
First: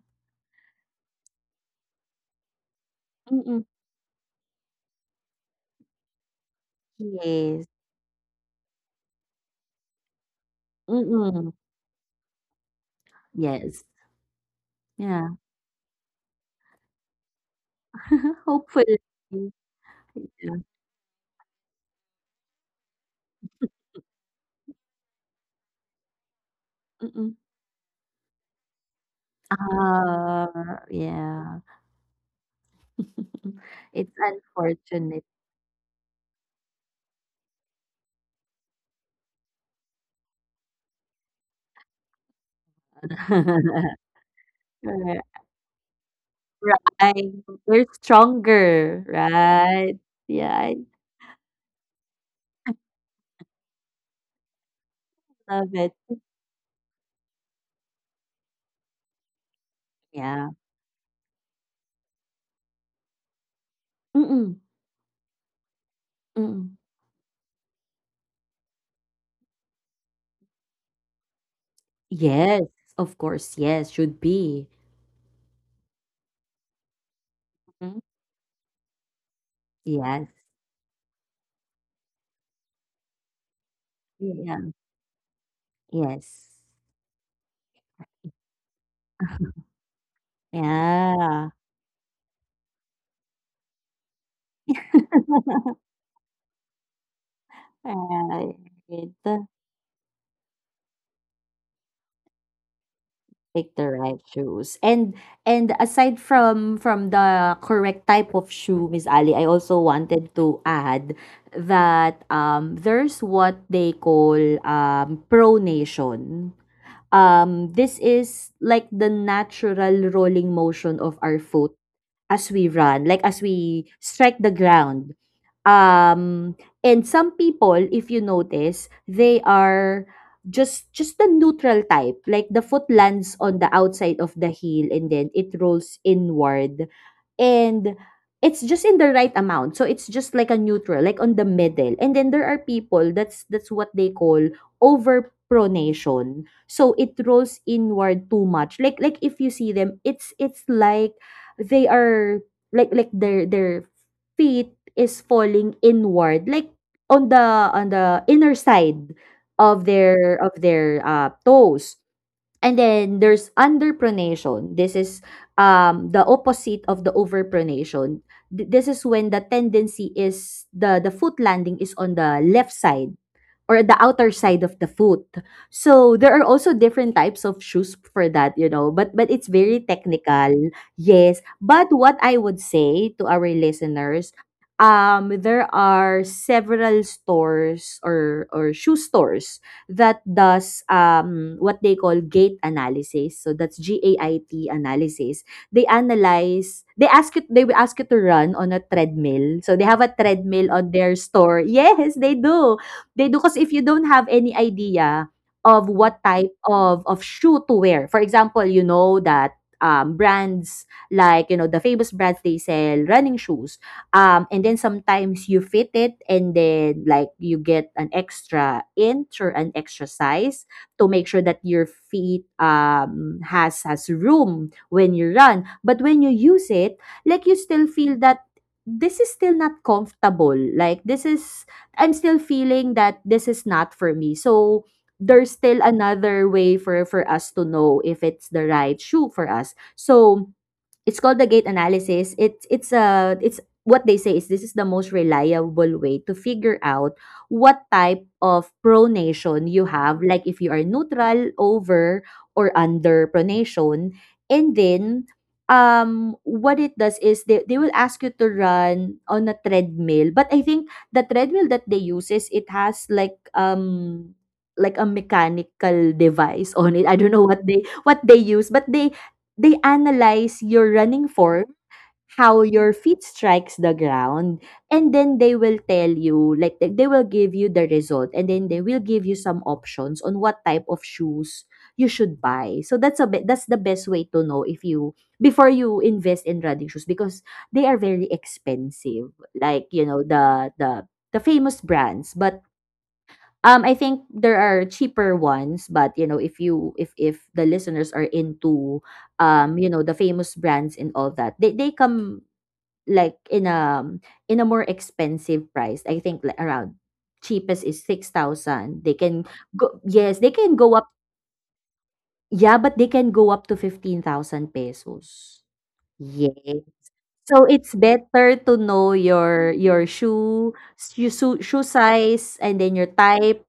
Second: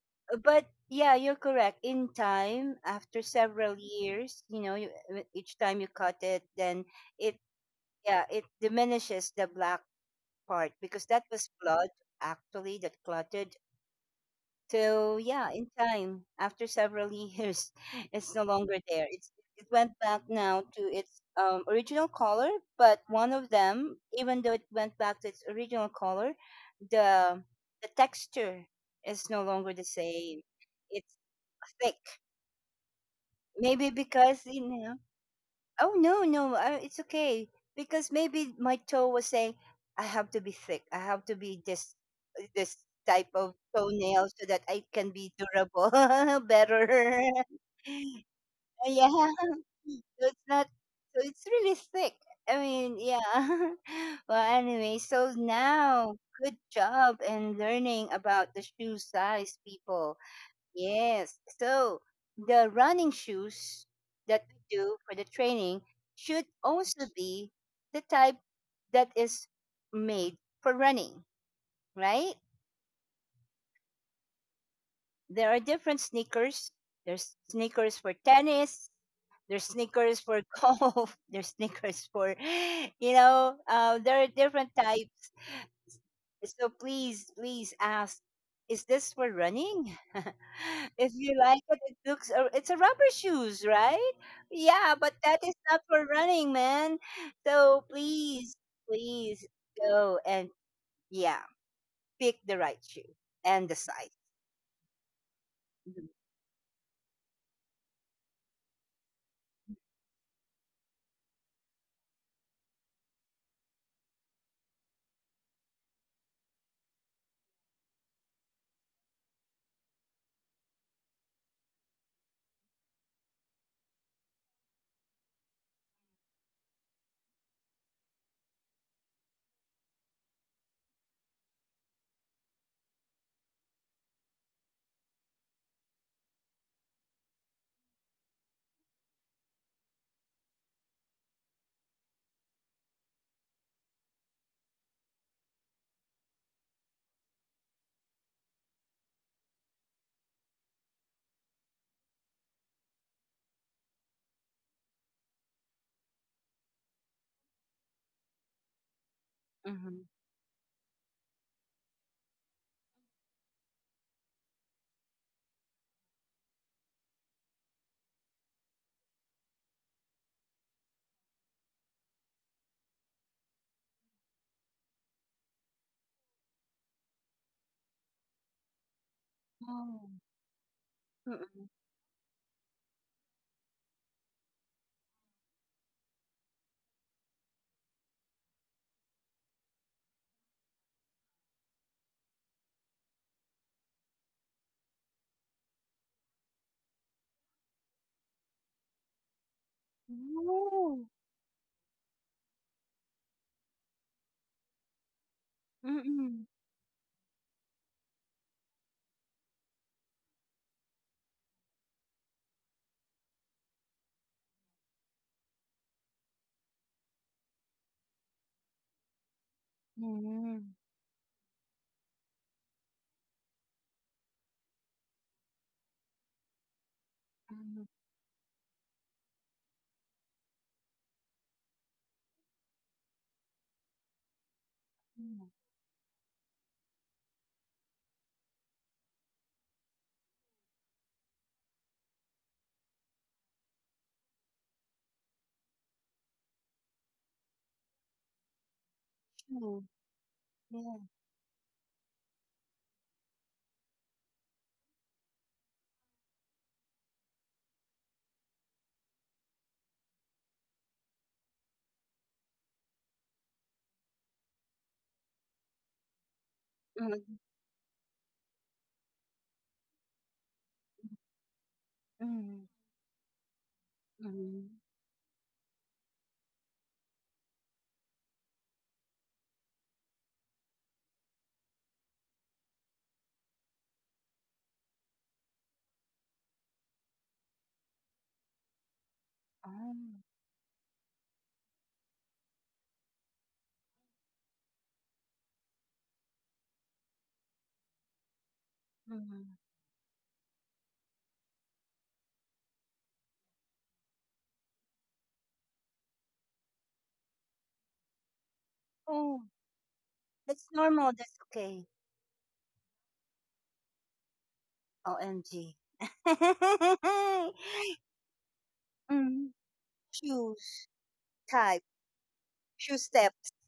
Speaker 1: But yeah, you're correct. In time, after
Speaker 2: Mm-mm.
Speaker 1: several years, you know, you, each time you cut it, then it,
Speaker 2: Yes.
Speaker 1: yeah, it diminishes the black part because that was
Speaker 2: Mm-mm.
Speaker 1: blood actually that clotted.
Speaker 2: Yes.
Speaker 1: So
Speaker 2: Yeah.
Speaker 1: yeah, in time, after several years, <laughs> it's
Speaker 2: <laughs>
Speaker 1: no longer
Speaker 2: Hopefully.
Speaker 1: there. It's it went back
Speaker 2: Yeah.
Speaker 1: now to its original color, but one of them, even though it went back to its original color,
Speaker 2: Mm-mm.
Speaker 1: the the texture is no longer the same.
Speaker 2: Ah,
Speaker 1: It's
Speaker 2: yeah.
Speaker 1: thick.
Speaker 2: <laughs>
Speaker 1: Maybe
Speaker 2: It's
Speaker 1: because you
Speaker 2: unfortunate.
Speaker 1: Oh no, no, it's okay because maybe my toe was saying, "I have to be thick. I have to be this this type of
Speaker 2: <laughs>
Speaker 1: toenail so that I can
Speaker 2: Correct.
Speaker 1: be durable, <laughs> better."
Speaker 2: Right.
Speaker 1: <laughs>
Speaker 2: We're stronger,
Speaker 1: Yeah,
Speaker 2: right?
Speaker 1: so it's
Speaker 2: Yeah,
Speaker 1: not.
Speaker 2: I
Speaker 1: So it's really thick. I mean, yeah. <laughs> Well, anyway, so
Speaker 2: love it.
Speaker 1: now good job in learning about the shoe size, people.
Speaker 2: Yeah.
Speaker 1: Yes. So the running shoes that
Speaker 2: Mm-mm,
Speaker 1: we do for the training should
Speaker 2: mm.
Speaker 1: also be the type that is made for running, right?
Speaker 2: Yes, of course. Yes, should be.
Speaker 1: There are different sneakers. There's sneakers
Speaker 2: Mhm.
Speaker 1: for tennis. There's sneakers
Speaker 2: Yes.
Speaker 1: for <laughs> golf. There's sneakers for, you know, there are different
Speaker 2: Yeah.
Speaker 1: types.
Speaker 2: Yes.
Speaker 1: So please, please ask, is this for running? <laughs> If you
Speaker 2: Yeah.
Speaker 1: like it looks, it's a rubber shoes, right? Yeah, but that is
Speaker 2: <laughs>
Speaker 1: not for running, man. So please,
Speaker 2: Right.
Speaker 1: please go and, yeah, pick the right shoe and the
Speaker 2: Pick the
Speaker 1: size.
Speaker 2: right shoes. And aside from the correct type of shoe, Miss Ali, I also wanted to add that there's what they call pronation. This is like the natural rolling motion of our foot as we run, like as we strike the ground. Um, and some people, if you notice, they are just the neutral type. Like the foot lands on the outside of the heel and then it rolls inward. And it's just in the right amount. So it's just like a neutral, like on the middle. And then there are people that's what they call overpronation. So it rolls inward too much. Like if you see them, it's like they are like their feet is falling inward, like on the on the inner side of
Speaker 1: Mm-hmm.
Speaker 2: their toes. And then there's underpronation. This is the opposite of the overpronation. This is when the tendency is the foot landing is on the left side or the outer side of the foot. So there are also different types of shoes for that, you know, but it's very
Speaker 1: Oh.
Speaker 2: technical. Yes,
Speaker 1: Mm-mm.
Speaker 2: but what I would say to our listeners, there are several stores or shoe stores that does what they call gait analysis. So that's GAIT analysis. They analyze, they ask you, they will ask you to run on a treadmill. So they have a treadmill on
Speaker 1: Oh.
Speaker 2: their store. Yes, they do, they do. Because if you don't have any idea of what
Speaker 1: Mm-mm.
Speaker 2: type of shoe to wear, for example, you know that, brands like, you know, the famous brands, they sell running shoes, and then sometimes you fit it and then, like, you get an extra inch or an extra size
Speaker 1: Mm-mm.
Speaker 2: to make sure that your feet, has room when you run. But when you use it, like, you still
Speaker 1: Mm-mm.
Speaker 2: feel that this is still not comfortable, like, this is, I'm still feeling that this is not for me. So
Speaker 1: Mm.
Speaker 2: there's still another way for us to know if it's the right shoe for us. So it's called the gait analysis. It's it's what they say, is this is the most reliable way to figure out what type of pronation you have, like if you are
Speaker 1: Yeah.
Speaker 2: neutral, over, or under pronation. And then what it does is they will ask you to run on a treadmill. But I think the treadmill that they use, is it has like a mechanical device on it. I don't know what they use, but they analyze your running form, how
Speaker 1: Mm-mm.
Speaker 2: your feet strikes the ground,
Speaker 1: Mm-mm.
Speaker 2: and then they will tell you, like they will give you the result, and then they will give you some options on what type of shoes you should buy. So that's a bit, that's the best way to know if you before you invest in running shoes, because they are very expensive. Like, you
Speaker 1: Oh.
Speaker 2: know, the the famous brands. But I think there are cheaper ones, but you know, if you if the listeners are into
Speaker 1: Mm-mm.
Speaker 2: you know, the famous brands and all that, they come like in a more expensive price. I think like around cheapest is 6,000. They
Speaker 1: Oh.
Speaker 2: can go, yes, they
Speaker 1: That's
Speaker 2: can go up,
Speaker 1: normal. That's okay.
Speaker 2: yeah, but they can go up to 15,000 pesos.
Speaker 1: OMG.
Speaker 2: Yeah.
Speaker 1: <laughs>
Speaker 2: So it's better to know
Speaker 1: Mm.
Speaker 2: your shoe,
Speaker 1: Shoes
Speaker 2: shoe
Speaker 1: type.
Speaker 2: size, and then
Speaker 1: Shoe
Speaker 2: your
Speaker 1: step
Speaker 2: type.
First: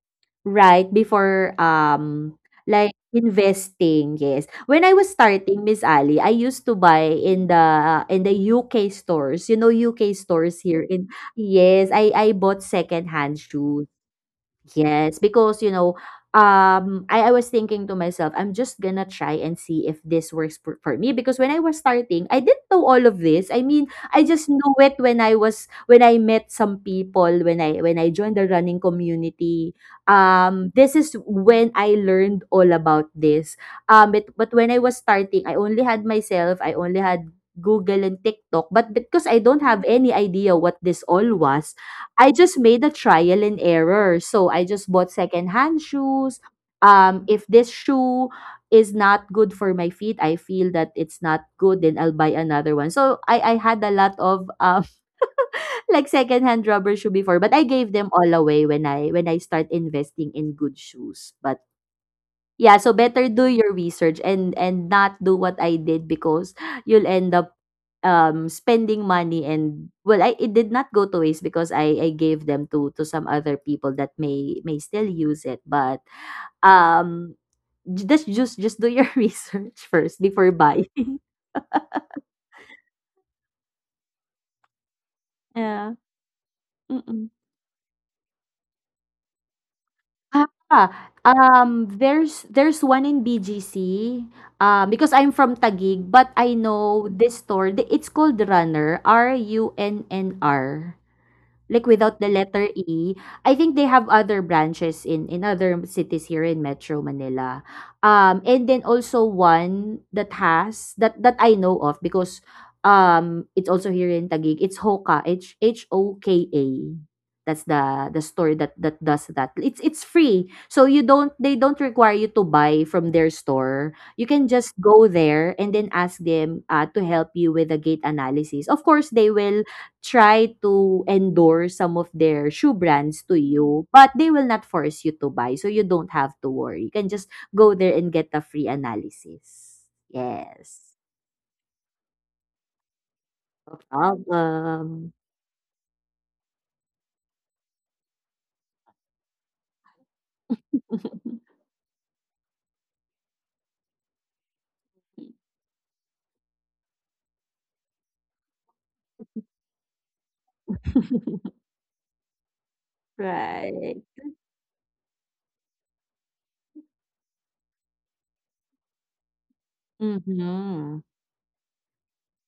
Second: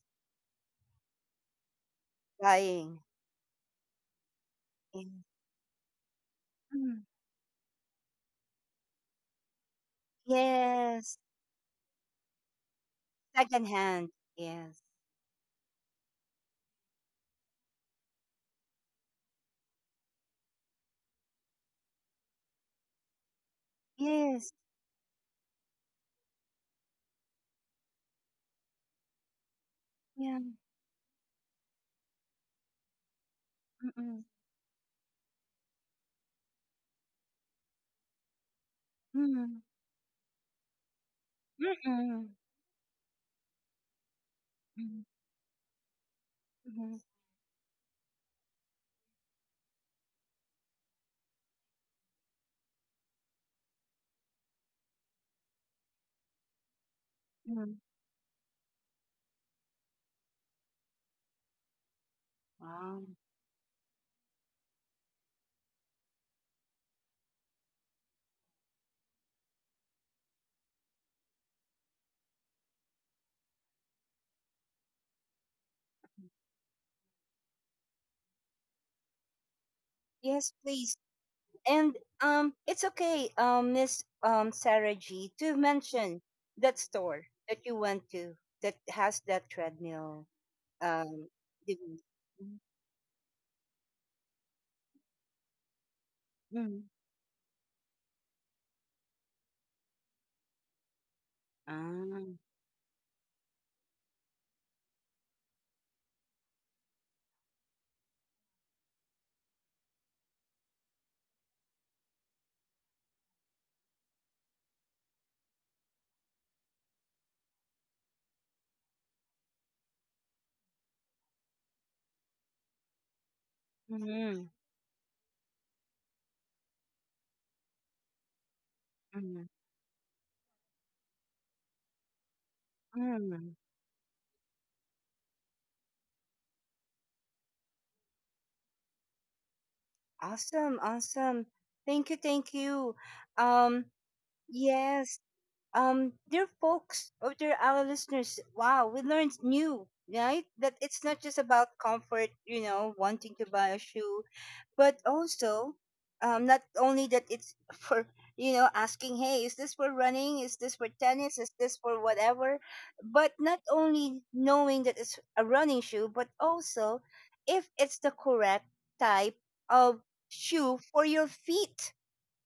Speaker 2: Right, before, like
Speaker 1: buying.
Speaker 2: investing, yes. When I
Speaker 1: Yeah.
Speaker 2: was starting, Miss Ali, I used to buy
Speaker 1: Mm.
Speaker 2: in the UK stores. You know, UK stores here in,
Speaker 1: Yes.
Speaker 2: yes, I bought secondhand
Speaker 1: Second
Speaker 2: shoes.
Speaker 1: hand. Yes.
Speaker 2: Yes, because you know, I was thinking to myself, I'm just gonna try and see if this works for me. Because when I was starting, I didn't know all of this. I mean, I just
Speaker 1: Yes.
Speaker 2: knew it when I was when I met some people, when I joined the running community.
Speaker 1: Yeah.
Speaker 2: This is when I learned all about this. Um,
Speaker 1: Mm-mm.
Speaker 2: but but when I was starting, I only had myself, I only had Google and TikTok, but because I don't
Speaker 1: Mm.
Speaker 2: have any idea what this all was,
Speaker 1: Mm-mm.
Speaker 2: I just made a trial and error. So I just
Speaker 1: Mm.
Speaker 2: bought secondhand shoes.
Speaker 1: Mm-hmm.
Speaker 2: If this shoe is not good for my feet, I feel that it's not good, then I'll buy another one. So I had a lot of <laughs> like secondhand rubber shoe before, but I
Speaker 1: Mm.
Speaker 2: gave them all away when I start investing in good shoes. But yeah, so
Speaker 1: Wow.
Speaker 2: better do your research and not do what I did because you'll end up spending money and well I it did not go to waste because I gave them to some other people that may still use it but um just just do your <laughs> research first
Speaker 1: Yes,
Speaker 2: before buying.
Speaker 1: please.
Speaker 2: <laughs>
Speaker 1: And it's okay, Miss Sarah G, to
Speaker 2: Yeah.
Speaker 1: mention that store
Speaker 2: Mm-mm.
Speaker 1: that you went to that has that treadmill.
Speaker 2: Ah,
Speaker 1: Um, 'Di m
Speaker 2: there's one in BGC, because I'm from Taguig, but I
Speaker 1: mm.
Speaker 2: know this store. It's called Runner, RUNNR, like without
Speaker 1: Ah,
Speaker 2: the letter E. I think they have other branches in other cities here in Metro Manila. Um, and then also one that has that I know of because it's also here in Taguig. It's Hoka. H O K A. That's the store that does that. It's free. So you don't they don't require you to buy from their store. You can
Speaker 1: mhm,
Speaker 2: just go there and then ask them to help you with the gate analysis. Of course, they
Speaker 1: mhm,
Speaker 2: will try to endorse some of their shoe brands to
Speaker 1: mm.
Speaker 2: you, but they will not force you to buy, so you don't have to worry. You can just go there and get a free analysis.
Speaker 1: Awesome,
Speaker 2: Yes.
Speaker 1: awesome. Thank you, thank you.
Speaker 2: No
Speaker 1: Um,
Speaker 2: problem.
Speaker 1: yes, dear folks, or dear our listeners, wow, we learned new, right? That it's not just
Speaker 2: <laughs>
Speaker 1: about comfort, you know, wanting to buy a shoe, but also not only that it's <laughs> for, you know, asking, hey, is this for running, is this for tennis, is this for whatever, but not
Speaker 2: Right.
Speaker 1: only knowing that it's a running shoe, but also if it's the correct type of shoe
Speaker 2: Mhm.
Speaker 1: for your feet.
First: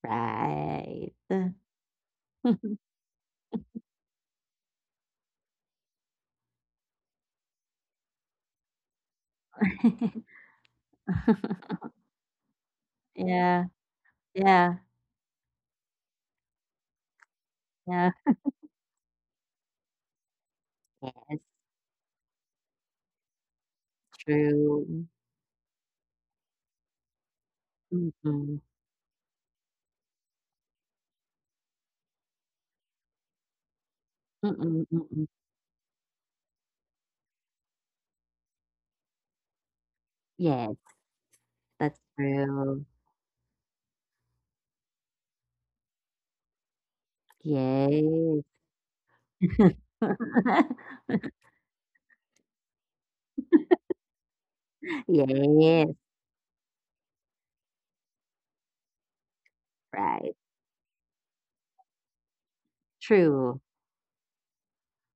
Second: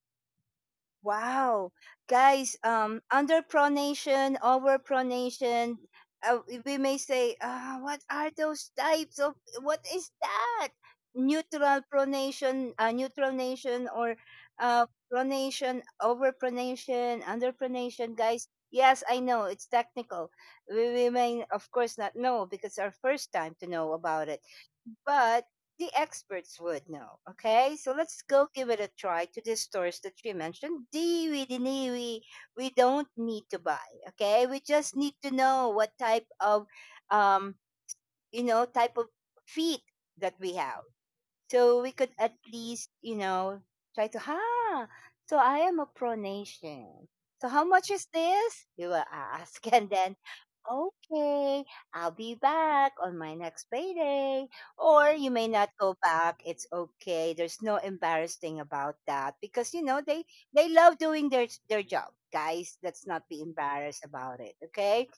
Speaker 2: Right.
Speaker 1: Wow, guys,
Speaker 2: <laughs>
Speaker 1: underpronation, overpronation, uh, we may say, ah, what are those types of, what is that? Neutral pronation, neutral
Speaker 2: Yeah.
Speaker 1: nation, or
Speaker 2: Yeah.
Speaker 1: uh, pronation, overpronation,
Speaker 2: Yeah.
Speaker 1: underpronation, guys. Yes, I know it's technical. We
Speaker 2: Yes,
Speaker 1: may, of course, not know because our first time to know about it,
Speaker 2: true.
Speaker 1: but the experts would know. Okay, so let's go
Speaker 2: Mm-mm.
Speaker 1: give it a try to these stores that she mentioned. Diwi, diniwi, we don't need to buy. Okay, we
Speaker 2: Mm-mm,
Speaker 1: just need
Speaker 2: mm-mm.
Speaker 1: to know what type of, um, you know, type of feet that we
Speaker 2: Yes,
Speaker 1: have. So we
Speaker 2: that's
Speaker 1: could at
Speaker 2: true.
Speaker 1: least, you know, try to, ha, so I am a pronation. So how much is
Speaker 2: Yes.
Speaker 1: this? You will ask. <laughs> And then,
Speaker 2: <laughs>
Speaker 1: okay, I'll be back on my next payday. Or you may not go
Speaker 2: Yes,
Speaker 1: back. It's okay. There's no embarrassing about that because, you know,
Speaker 2: right.
Speaker 1: they love doing their job. Guys, let's not be
Speaker 2: True.
Speaker 1: embarrassed about it. Okay.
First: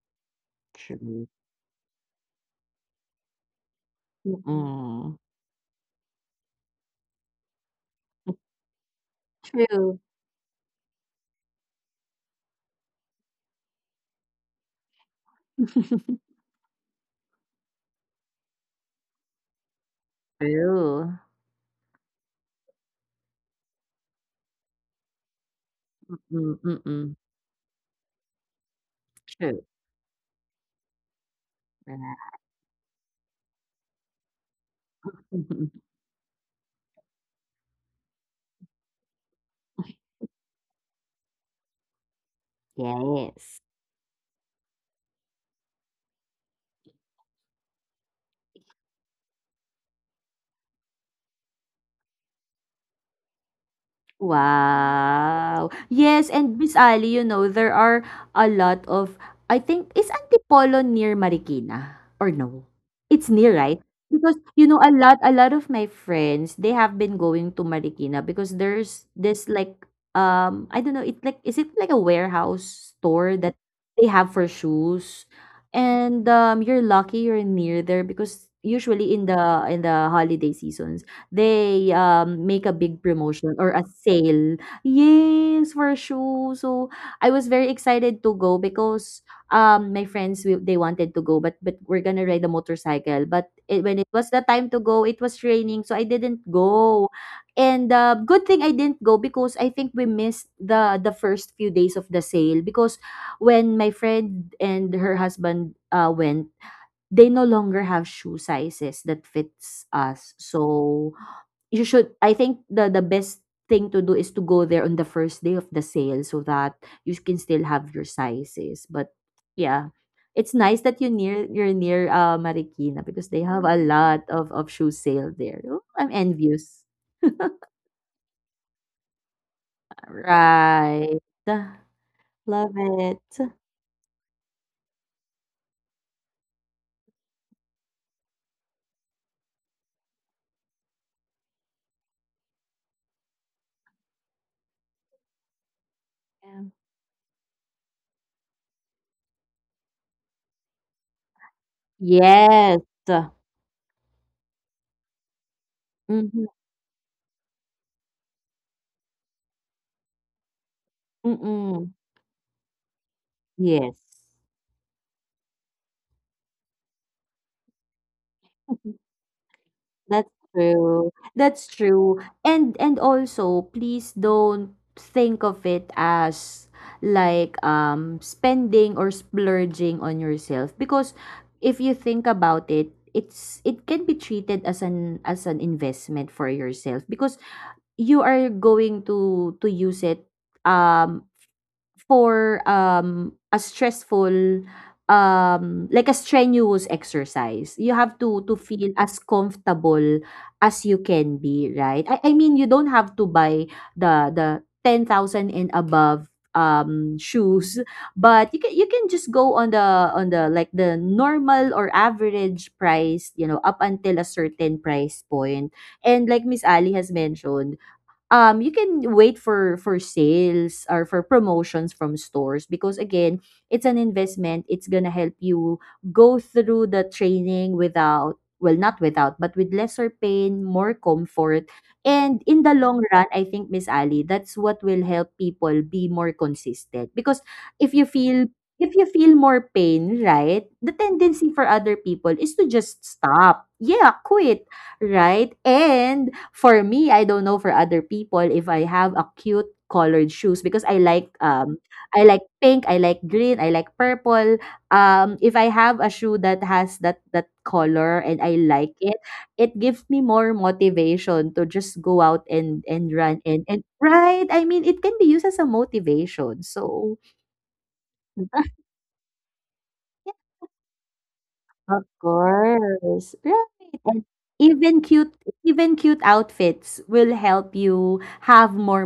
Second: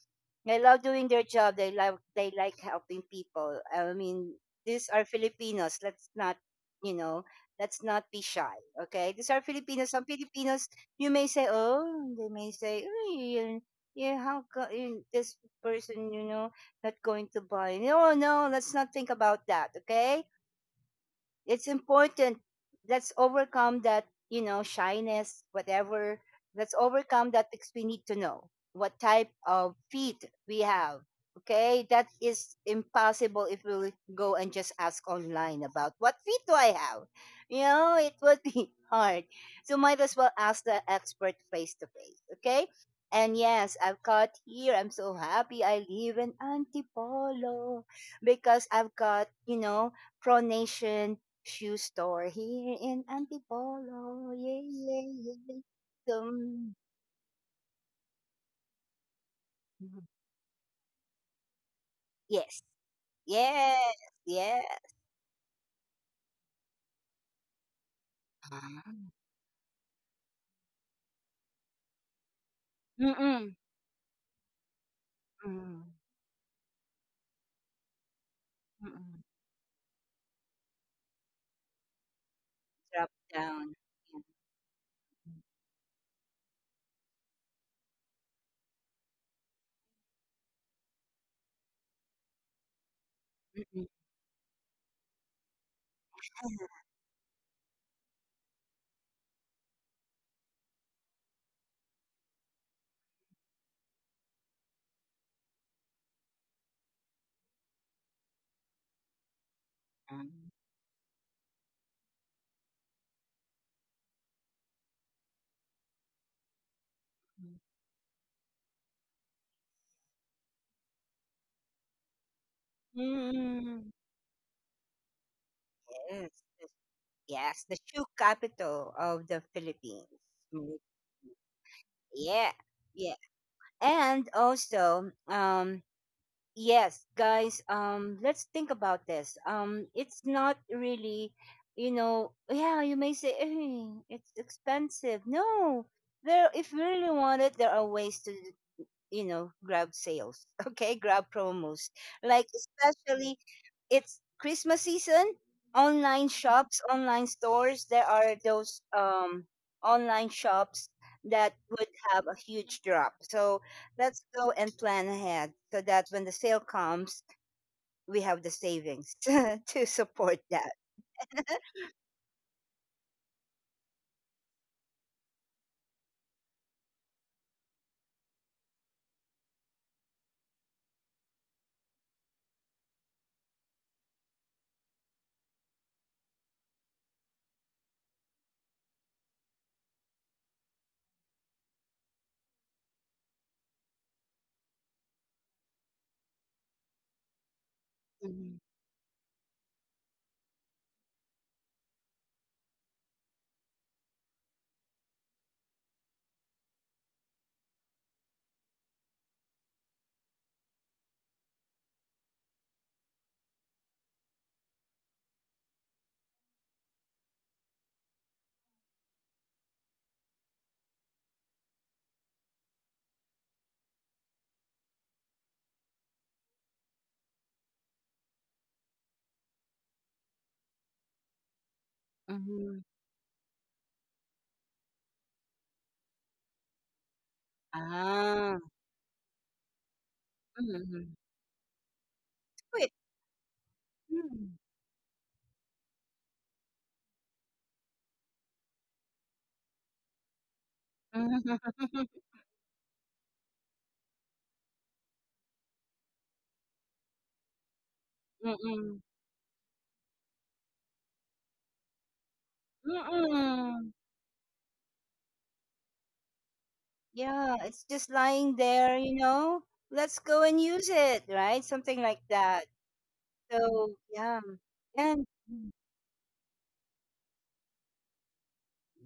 Speaker 1: They love doing their
Speaker 2: True.
Speaker 1: job. They love, they like helping people. I mean, these are
Speaker 2: Mm-mm.
Speaker 1: Filipinos. Let's not, you know, let's not be shy. Okay, these are Filipinos.
Speaker 2: True.
Speaker 1: Some Filipinos, you may say, oh, they may say, "Uy, yeah, how co- eh, this person, you
Speaker 2: <laughs>
Speaker 1: know, not going to buy?" No, no, let's not think about that. Okay,
Speaker 2: True.
Speaker 1: it's important, let's overcome that, you know, shyness whatever. Let's
Speaker 2: Mm-mm.
Speaker 1: overcome that because we need to know what type
Speaker 2: True.
Speaker 1: of feet we have. Okay,
Speaker 2: Yeah.
Speaker 1: that is impossible if we go and just ask online
Speaker 2: <laughs>
Speaker 1: about what feet do I have. You know, it would be <laughs> hard. So might as well ask the expert face to face. Okay, and
Speaker 2: Yes.
Speaker 1: yes, I've got here, I'm so happy I live in Antipolo because I've got, you know, pronation shoe store here in Antipolo. Yeah, yeah, yeah.
Speaker 2: Wow. Yes, and
Speaker 1: Dum.
Speaker 2: Miss Ali, you know, there are a lot of, I think,
Speaker 1: Mhm.
Speaker 2: is Antipolo near Marikina or
Speaker 1: Yes.
Speaker 2: no? It's near, right?
Speaker 1: Yes.
Speaker 2: Because,
Speaker 1: Yeah.
Speaker 2: you know, a lot of my friends, they have been going to Marikina because
Speaker 1: Ah.
Speaker 2: there's this like, I don't know, it's like, is it like a warehouse store that
Speaker 1: Mm-mm.
Speaker 2: they have for shoes?
Speaker 1: Mm-mm.
Speaker 2: And you're lucky you're near there because usually
Speaker 1: Mm-mm.
Speaker 2: in the holiday seasons they, make a big
Speaker 1: Drop
Speaker 2: promotion or
Speaker 1: down.
Speaker 2: a sale. Yes, for sure. So I was very excited to go because my friends they wanted to go, but we're gonna ride a motorcycle. But
Speaker 1: Yeah. Mm-mm.
Speaker 2: when it was the time to go, it was raining, so I didn't go. And good thing I didn't go because I think we missed the first few days of the sale because when my friend and her husband went they no longer have shoe sizes that fits us.
Speaker 1: Um,
Speaker 2: So you should I think the best thing to do is to go there on the first day of the sale so that you can still have your sizes. But yeah, it's nice that you're near Marikina because they have a
Speaker 1: Mm-mm.
Speaker 2: lot of shoe sale there. Oh, I'm
Speaker 1: Yes. The-
Speaker 2: envious.
Speaker 1: Yes. The shoe capital of the
Speaker 2: <laughs>
Speaker 1: Philippines. Mm.
Speaker 2: Right.
Speaker 1: Yeah.
Speaker 2: Love
Speaker 1: Yeah.
Speaker 2: it.
Speaker 1: And also, yes, guys, um, let's think about this, um, it's not really, you know, yeah, you may say, "Eh, it's expensive, no." There,
Speaker 2: Yeah.
Speaker 1: if you really want it, there are ways to, you know, grab sales, <laughs> okay, grab promos, like
Speaker 2: Yes.
Speaker 1: especially it's Christmas season, online
Speaker 2: Mm-hmm.
Speaker 1: shops, online stores, there are those online shops that would
Speaker 2: Mm-mm.
Speaker 1: have a huge drop. So
Speaker 2: Yes.
Speaker 1: let's go and plan ahead so that when the sale comes, we have the
Speaker 2: <laughs>
Speaker 1: savings <laughs> to support that.
Speaker 2: That's true, and also please don't think of it as like, spending or splurging on yourself because if you think about it, it can be treated as an investment for yourself because you are going to use it, um, for, a stressful, like a strenuous exercise, you have to
Speaker 1: Mm-hmm.
Speaker 2: feel as comfortable as you can be, right? I mean, you don't have to buy the 10,000 and above, shoes, but you can just go on the like the normal or average price, you know, up until a certain price point. And like Miss Ali has mentioned, um, you can wait for sales or for promotions from stores because again it's an investment, it's gonna help you go through the training without not without but with lesser pain, more comfort, and in the
Speaker 1: Mm-hmm.
Speaker 2: long run I think Miss Ali that's what will help people be more consistent because if you feel
Speaker 1: Ah.
Speaker 2: if you feel more pain, right, the
Speaker 1: Mm-hmm.
Speaker 2: tendency for other people is to
Speaker 1: Wait.
Speaker 2: just stop, yeah,
Speaker 1: Mm.
Speaker 2: quit. Right? And for me, I don't know for other people if I have a cute colored shoes because
Speaker 1: <laughs>
Speaker 2: I like pink, I like green, I like purple. Um, if I have a shoe that has that color and I like
Speaker 1: Mm-mm.
Speaker 2: it gives me more motivation to just go out and run and
Speaker 1: Mm-mm.
Speaker 2: right? I mean, it can be used as a motivation. So
Speaker 1: Yeah, it's just lying
Speaker 2: <laughs>
Speaker 1: there, you know. Let's go and use it, right? Something
Speaker 2: Of
Speaker 1: like that.
Speaker 2: course.
Speaker 1: So,
Speaker 2: Right. And
Speaker 1: yeah.
Speaker 2: even
Speaker 1: And
Speaker 2: cute even cute outfits will help you have more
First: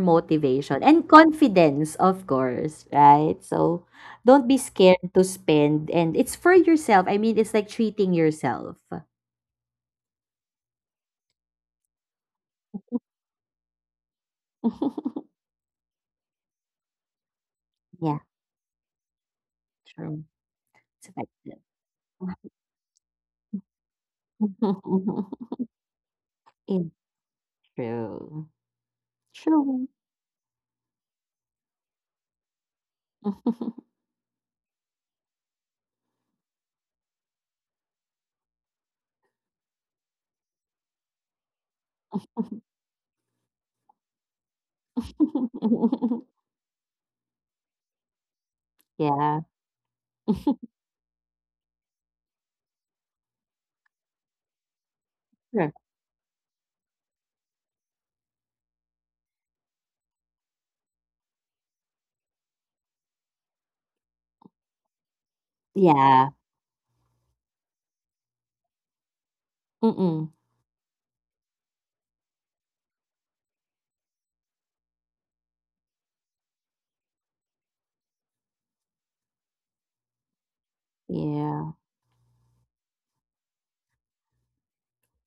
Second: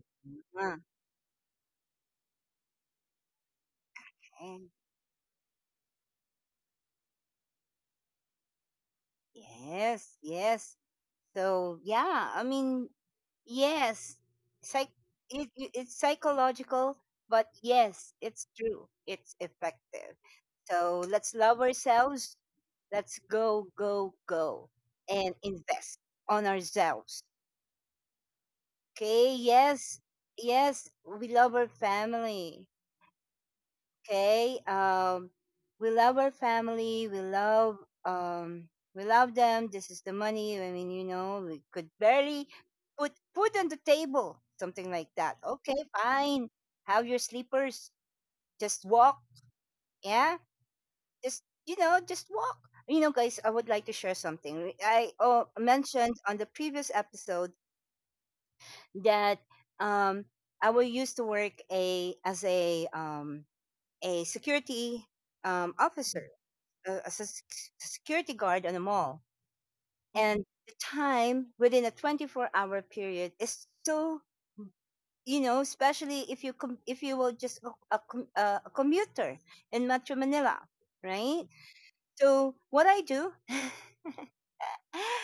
Speaker 1: uh,
Speaker 2: motivation and confidence, of course, right? So don't be
Speaker 1: and
Speaker 2: scared to spend and it's for yourself. I mean, it's like treating yourself.
Speaker 1: yes, yes. So, yeah, I mean, yes. Psych,
Speaker 2: <laughs>
Speaker 1: it's psychological, but yes,
Speaker 2: Yeah,
Speaker 1: it's true. It's effective.
Speaker 2: true.
Speaker 1: So,
Speaker 2: It's
Speaker 1: let's
Speaker 2: effective.
Speaker 1: love ourselves. Let's go, go, go and
Speaker 2: <laughs>
Speaker 1: invest on
Speaker 2: It's
Speaker 1: ourselves.
Speaker 2: true.
Speaker 1: Okay,
Speaker 2: True.
Speaker 1: yes, yes, we love our family.
Speaker 2: <laughs>
Speaker 1: Okay, we love our family. Um, we love them. This is the money. I mean, you know, we could barely put food on the table, something like that. Okay, fine. Have your sleepers. Just walk.
Speaker 2: Yeah.
Speaker 1: Yeah, just, you know, just walk. You know, guys, I would like to share something I, oh,
Speaker 2: Sure.
Speaker 1: mentioned on the previous episode that um, I will used to work a as a security officer,
Speaker 2: Yeah.
Speaker 1: as a sec- security guard on a mall,
Speaker 2: Mm-mm.
Speaker 1: and the time within a 24-hour hour period is so, you know, especially if you com- if you will just com- a commuter in Metro Manila, right?
Speaker 2: Yeah.
Speaker 1: So what I do,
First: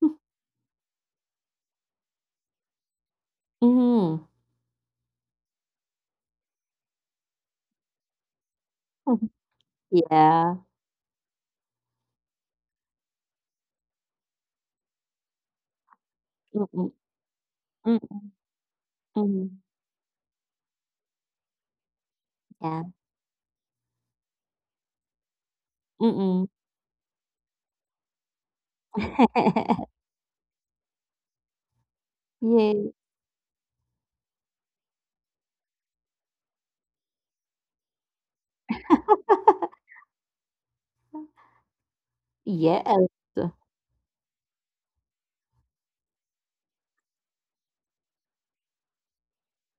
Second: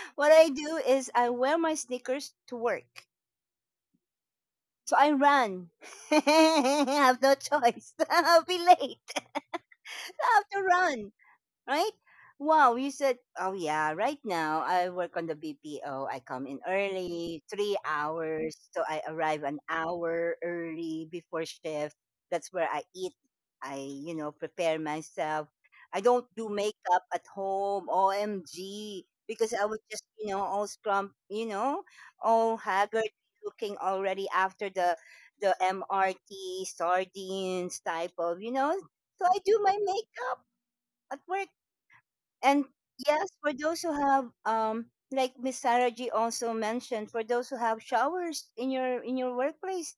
Speaker 2: Mhm.
Speaker 1: what I do is I wear my sneakers to work.
Speaker 2: Mhm.
Speaker 1: So I ran. <laughs> I have no choice. <laughs> I'll be late. <laughs> I have to
Speaker 2: Yeah.
Speaker 1: run, right? Wow, you said, oh yeah, right now I work on the BPO. I come in
Speaker 2: Mm-mm,
Speaker 1: early, three
Speaker 2: mm-mm,
Speaker 1: hours. So I arrive
Speaker 2: mm,
Speaker 1: an hour early before shift. That's where I
Speaker 2: yeah,
Speaker 1: eat. I, you know, prepare myself. I don't do
Speaker 2: mm-mm.
Speaker 1: makeup at home, OMG, because I was just,
Speaker 2: <laughs>
Speaker 1: you know, all scrum, you know, all
Speaker 2: Yeah,
Speaker 1: haggard looking already after the MRT, sardines type of, you know. So I do my makeup at work, and
Speaker 2: yes,
Speaker 1: yes, for those who have um, like Miss Sarah G also mentioned, for those who have showers in your workplace,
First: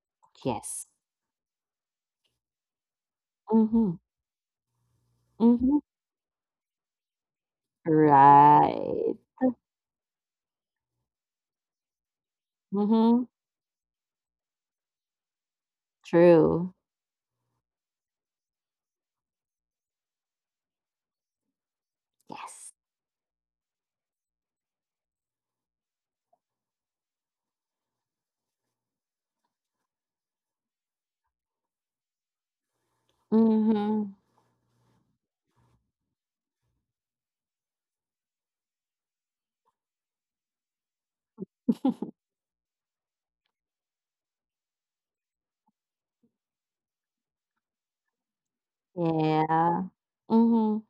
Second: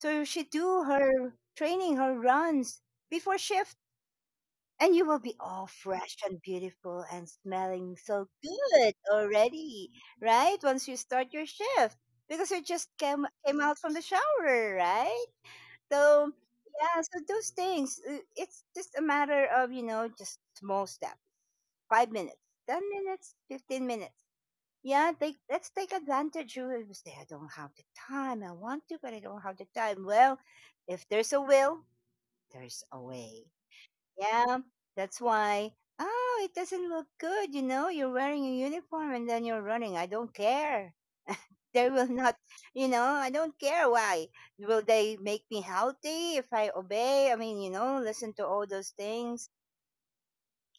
Speaker 1: so she do
Speaker 2: yes.
Speaker 1: her training, her runs before shift,
Speaker 2: Mhm,
Speaker 1: and you will be all
Speaker 2: mhm.
Speaker 1: fresh and beautiful and smelling so good
Speaker 2: Right.
Speaker 1: already, right? Once you start your shift. Because you just came
Speaker 2: Mhm.
Speaker 1: came out from the shower, right? So
Speaker 2: True.
Speaker 1: yeah, so those things, it's just a matter of, you know, just small steps. 5 minutes,
Speaker 2: Yes.
Speaker 1: 10 minutes, 15 minutes. Yeah, they, let's take advantage. You will say, I don't have the time. I want to, but I don't have the time. Well, if there's a will, there's a way.
Speaker 2: Mhm.
Speaker 1: Yeah, that's why. Oh, it doesn't look good. You know, you're wearing a uniform and then you're running. I don't care. They will not, you know, I don't care why. Will they make me healthy if I obey? I mean, you know, listen to all those things.
Speaker 2: Yeah. Mhm.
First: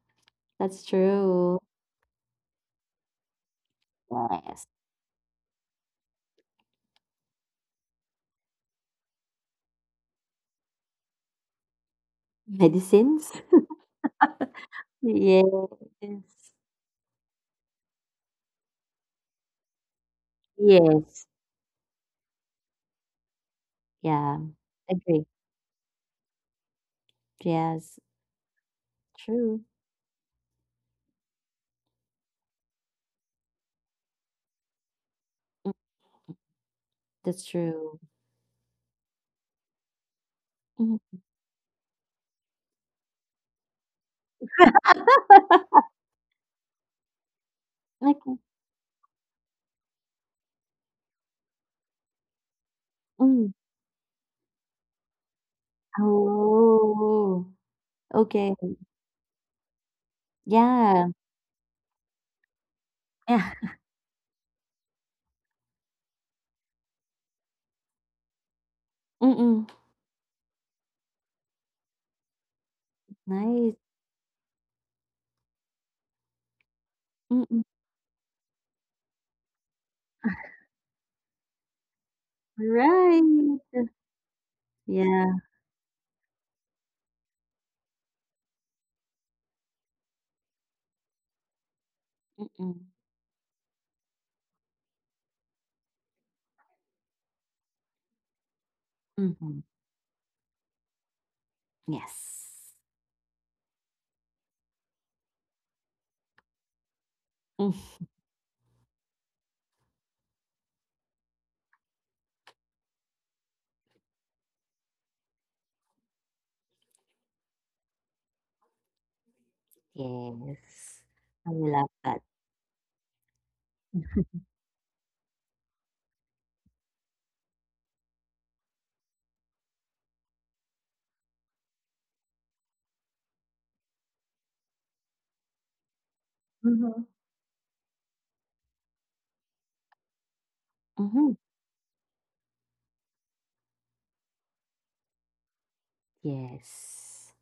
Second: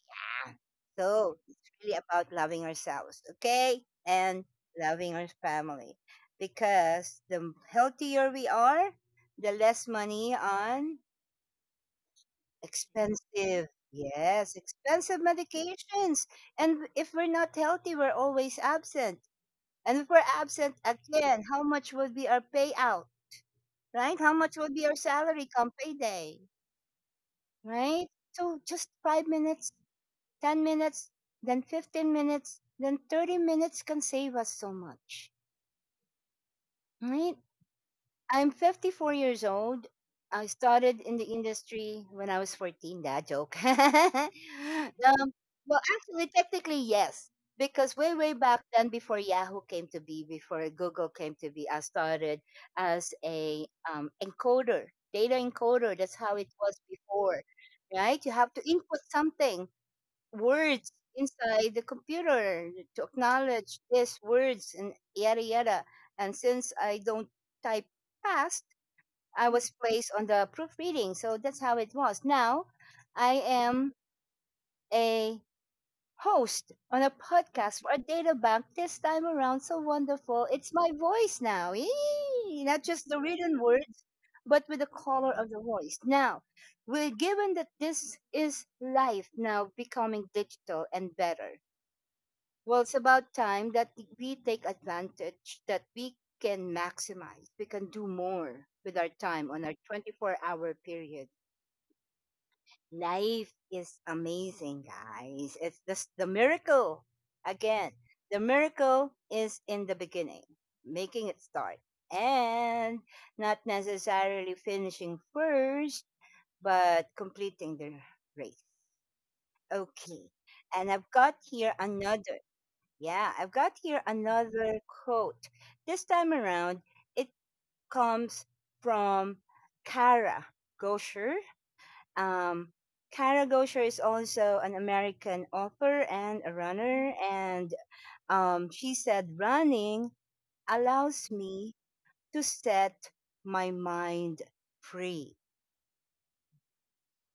Speaker 1: Yeah.
Speaker 2: That's
Speaker 1: So
Speaker 2: true.
Speaker 1: it's really about loving ourselves, okay? And
Speaker 2: Yes.
Speaker 1: loving our family. Because the healthier we are, the less money on
Speaker 2: Medicines? <laughs>
Speaker 1: expensive, yes, expensive
Speaker 2: Yes.
Speaker 1: medications. And if we're not healthy, we're always absent. And if we're absent
Speaker 2: Yes.
Speaker 1: again, how much would be our payout, right?
Speaker 2: Yeah.
Speaker 1: How much would be our
Speaker 2: Agree.
Speaker 1: salary come payday,
Speaker 2: Yes.
Speaker 1: right? So just five
Speaker 2: True.
Speaker 1: minutes 10 minutes, then 15 minutes, then 30 minutes can save us so much.
Speaker 2: Mm, that's
Speaker 1: Right?
Speaker 2: true.
Speaker 1: I'm 54 years old. I
Speaker 2: Mhm.
Speaker 1: started in the industry when I was 14. That joke. <laughs> Um,
Speaker 2: <laughs>
Speaker 1: well, actually, technically, yes. Because
Speaker 2: Like
Speaker 1: way, way back then, before Yahoo came to be, before Google came to be, I started as
Speaker 2: Ừm.
Speaker 1: a encoder, data encoder. That's how it was
Speaker 2: Oh,
Speaker 1: before, right? You
Speaker 2: okay.
Speaker 1: have to input something, words
Speaker 2: Yeah.
Speaker 1: inside the computer to
Speaker 2: Yeah.
Speaker 1: acknowledge these words and yada yada. And since I don't type fast, I
Speaker 2: Mm,
Speaker 1: was placed on the proofreading. So that's how it was. Now I
Speaker 2: nice.
Speaker 1: am a host on a
Speaker 2: Mm.
Speaker 1: podcast for a data bank this time around. So wonderful. It's my voice now. Yee! Not just the
Speaker 2: Right.
Speaker 1: written words, but with the
Speaker 2: Yeah.
Speaker 1: color of the voice. Now, we're given that this is life now becoming digital and better. Well,
Speaker 2: Mm.
Speaker 1: it's about time that we take advantage, that we can maximize, we can do more with our time
Speaker 2: Mhm.
Speaker 1: on our 24-hour hour period.
Speaker 2: Yes.
Speaker 1: Life is amazing, guys. It's just the miracle.
Speaker 2: Mm.
Speaker 1: Again, the miracle is in the beginning, making it start, and not necessarily finishing first, but completing the race. Okay.
Speaker 2: Yes.
Speaker 1: And I've got
Speaker 2: I
Speaker 1: here
Speaker 2: love that.
Speaker 1: another. Yeah, I've got here another quote. This time around, it comes from Kara Gosher. Um, Kara Gosher is also an American author and a
Speaker 2: Mhm.
Speaker 1: runner, and she said, running
Speaker 2: Mhm.
Speaker 1: allows me to set my mind free.
Speaker 2: Yes.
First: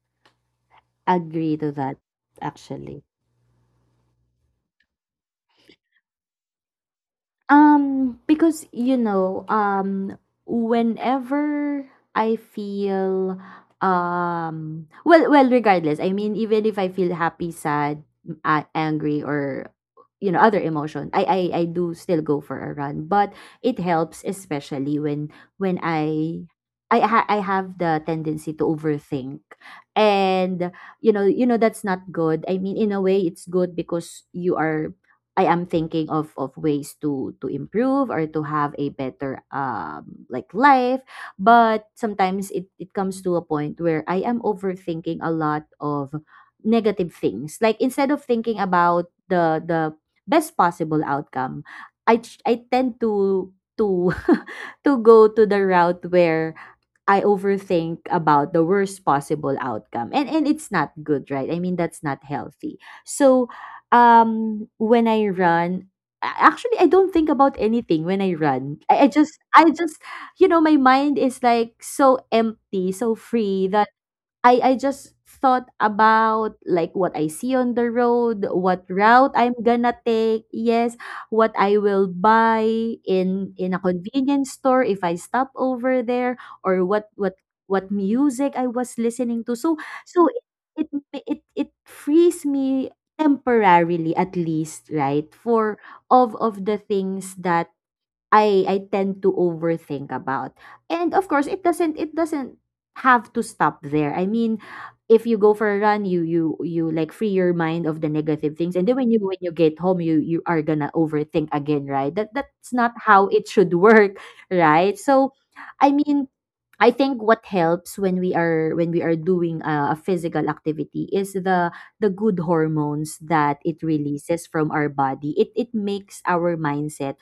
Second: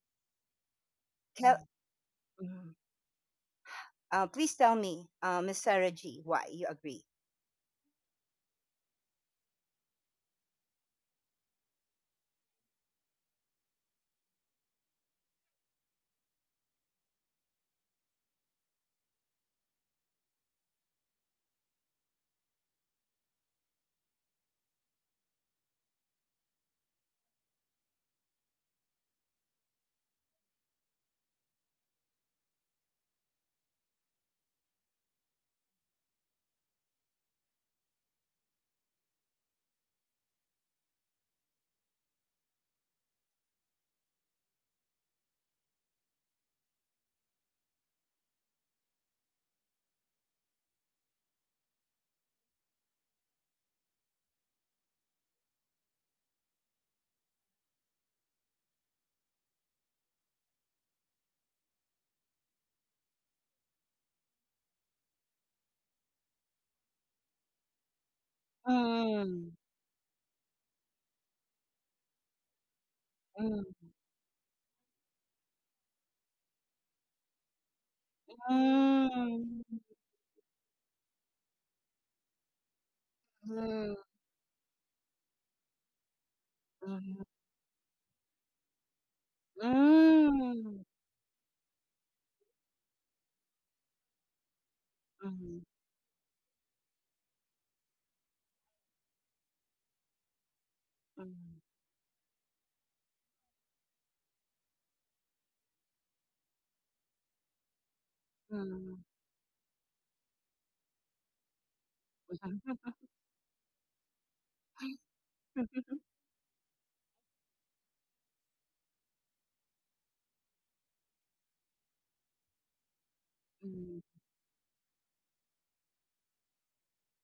Speaker 2: Agree
Speaker 1: Kel-
Speaker 2: to that,
Speaker 1: Mhm.
Speaker 2: actually.
Speaker 1: Uh, please tell me, Miss Sarah G, why you agree.
Speaker 2: Because you know, whenever I feel, regardless. I mean, even if I feel happy, sad, angry, or you know, other emotion, I do still go for a run. But it helps, especially when when I. I have the tendency to overthink and you know that's not good. I mean, in a way it's good because you are I am thinking of ways to improve or to have a better like life, but sometimes it comes to a point where I am overthinking a lot of negative things, like instead of thinking about the best possible outcome, I tend to to <laughs> to go to the route where I overthink about the worst possible outcome. And it's not good, right? I mean, that's not healthy. So, um, when I run, actually I don't think about anything when I run. I just
Speaker 1: Mm,
Speaker 2: you know, my mind is like so empty, so free.
Speaker 1: mm,
Speaker 2: I just thought about, like, what I see on the road, what route I'm
Speaker 1: mm,
Speaker 2: gonna take, yes, what I will buy in a
Speaker 1: mm.
Speaker 2: convenience store if I stop over there, or
Speaker 1: Mhm.
Speaker 2: what music I was listening to. So so
Speaker 1: Mm.
Speaker 2: it it it frees me temporarily at least, right,
Speaker 1: Mhm,
Speaker 2: for of the things that I tend to overthink about. And of course,
Speaker 1: mhm,
Speaker 2: it doesn't have to stop there. I mean, if you go for a run, you like free your mind of the negative things, and then
Speaker 1: mhm,
Speaker 2: when you get home, you are gonna overthink again, right? That's not how it should work, <laughs> right? So, I
Speaker 1: mhm.
Speaker 2: mean, I think what helps when we are doing a physical activity is the good hormones that it
Speaker 1: Mm,
Speaker 2: releases from our body. It makes our mindset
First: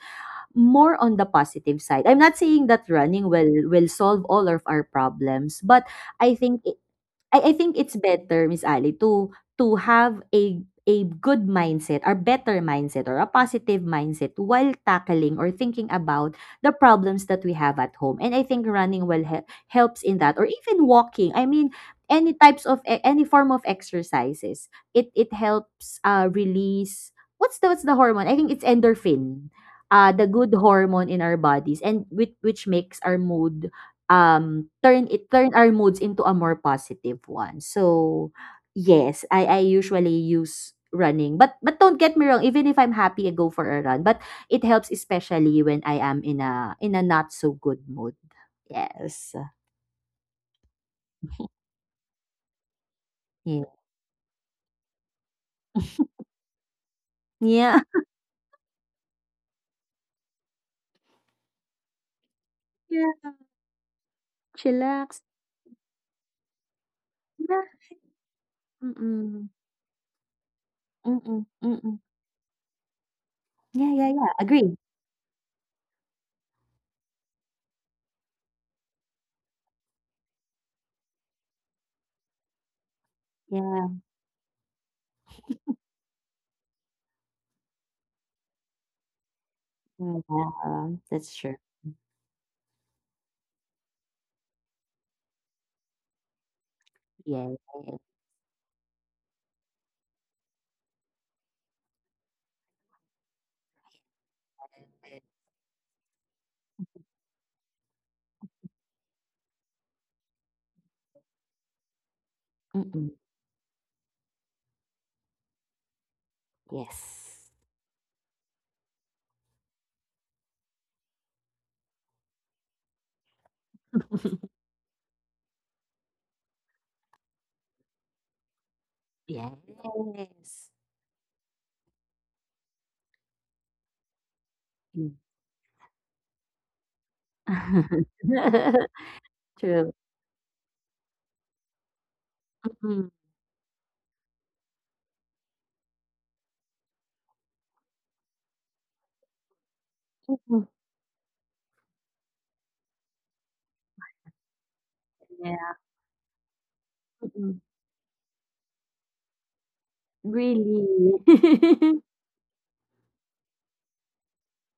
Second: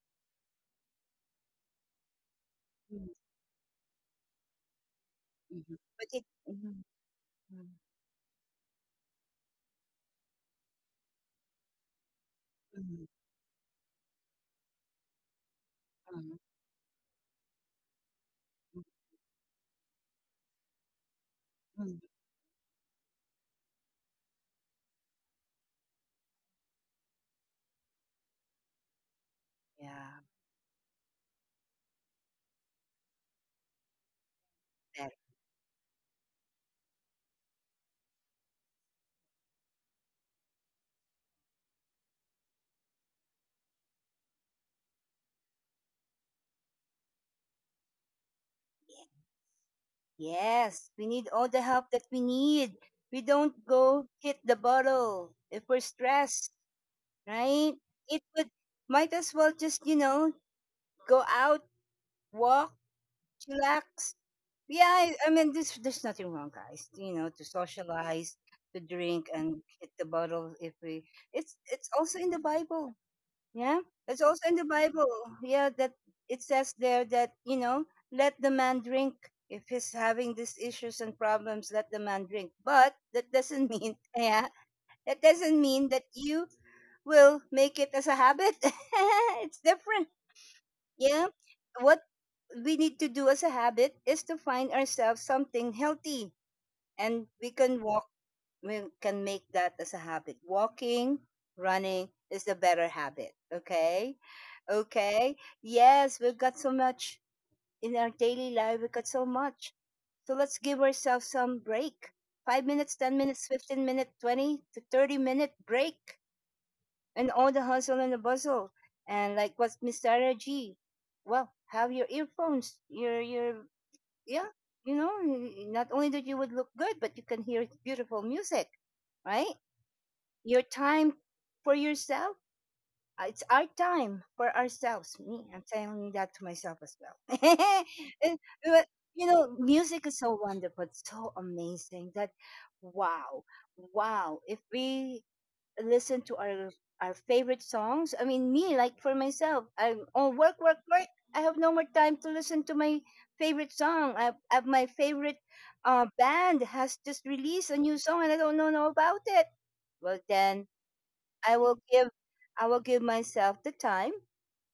Speaker 2: more on the positive side. I'm not saying that
Speaker 1: mm,
Speaker 2: running will solve all of our problems,
Speaker 1: mhm.
Speaker 2: but
Speaker 1: But it
Speaker 2: I think
Speaker 1: Mhm,
Speaker 2: I
Speaker 1: mhm,
Speaker 2: think it's better, Miss Ali, to have a good mindset or better
Speaker 1: mhm,
Speaker 2: mindset or a positive mindset while tackling or thinking about
Speaker 1: mhm,
Speaker 2: the problems that we have at home. And I think
Speaker 1: mhm,
Speaker 2: running helps in that or even walking. I mean,
Speaker 1: mhm.
Speaker 2: any types of any form of exercises. It helps release what's the hormone? I think it's endorphin. Uh,
Speaker 1: Yeah,
Speaker 2: the good hormone in our bodies and which makes our mood
Speaker 1: very
Speaker 2: turn our moods into a more positive one. So yes, I usually use running. But don't get me wrong, even if I'm happy I go for a run, but it helps especially when I am in a not so good mood.
Speaker 1: good.
Speaker 2: Yes.
Speaker 1: Yes, we need all the help that we need. We don't
Speaker 2: Yeah.
Speaker 1: go hit the bottle if we're
Speaker 2: <laughs>
Speaker 1: stressed, right?
Speaker 2: Yeah.
Speaker 1: It would, might as well just, you know, go out, walk,
Speaker 2: Yeah.
Speaker 1: chillax. Yeah,
Speaker 2: Chillax.
Speaker 1: I mean, this, there's nothing wrong, guys. You know, to
Speaker 2: Yeah.
Speaker 1: socialize, to drink,
Speaker 2: Mm-mm.
Speaker 1: and hit the bottle if we.
Speaker 2: Mm-mm.
Speaker 1: It's
Speaker 2: Mm-mm.
Speaker 1: also in the Bible. Yeah,
Speaker 2: Yeah, yeah,
Speaker 1: it's
Speaker 2: yeah.
Speaker 1: also in the
Speaker 2: Agree.
Speaker 1: Bible. Yeah, that it says there that, you know, let the man drink if he's having these issues and problems. Let the man drink, but that doesn't
Speaker 2: Yeah.
Speaker 1: mean <laughs> yeah, that doesn't mean that you will make it as a habit. <laughs> It's different.
Speaker 2: Yeah.
Speaker 1: Yeah.
Speaker 2: That's true.
Speaker 1: What we need to do as a habit is to find ourselves something healthy and
Speaker 2: Yeah.
Speaker 1: we can make that as a habit. Walking, running is the better habit, okay? Okay. Yes, we've got so much in our daily life. We've got so much. So let's give ourselves some break. 5 minutes,
Speaker 2: Mm-mm.
Speaker 1: 10 minutes, 15 minutes, 20 to 30 minute break and
Speaker 2: Yes.
Speaker 1: all the hustle and the bustle. And like what Mr. RG, well, have your earphones, your yeah,
Speaker 2: <laughs>
Speaker 1: you know, not only that you would look good, but you can hear beautiful music, right? Your
Speaker 2: Yes.
Speaker 1: time for yourself. It's our time for
Speaker 2: Mm.
Speaker 1: ourselves. Me, I'm saying that to myself as well. <laughs>
Speaker 2: <laughs>
Speaker 1: And- but,
Speaker 2: True.
Speaker 1: music is so wonderful, it's so amazing that
Speaker 2: Mm-mm.
Speaker 1: wow, wow. If we listen to our favorite songs. I mean, me, like for myself, I'm on work,
Speaker 2: Mm-mm.
Speaker 1: work, work. I have no more time to listen to my favorite song. I have my favorite
Speaker 2: Yeah.
Speaker 1: band has just
Speaker 2: Mm-mm.
Speaker 1: released a new song, and I don't know about it. Well, then
Speaker 2: Really.
Speaker 1: I will
Speaker 2: <laughs>
Speaker 1: give I will give myself the time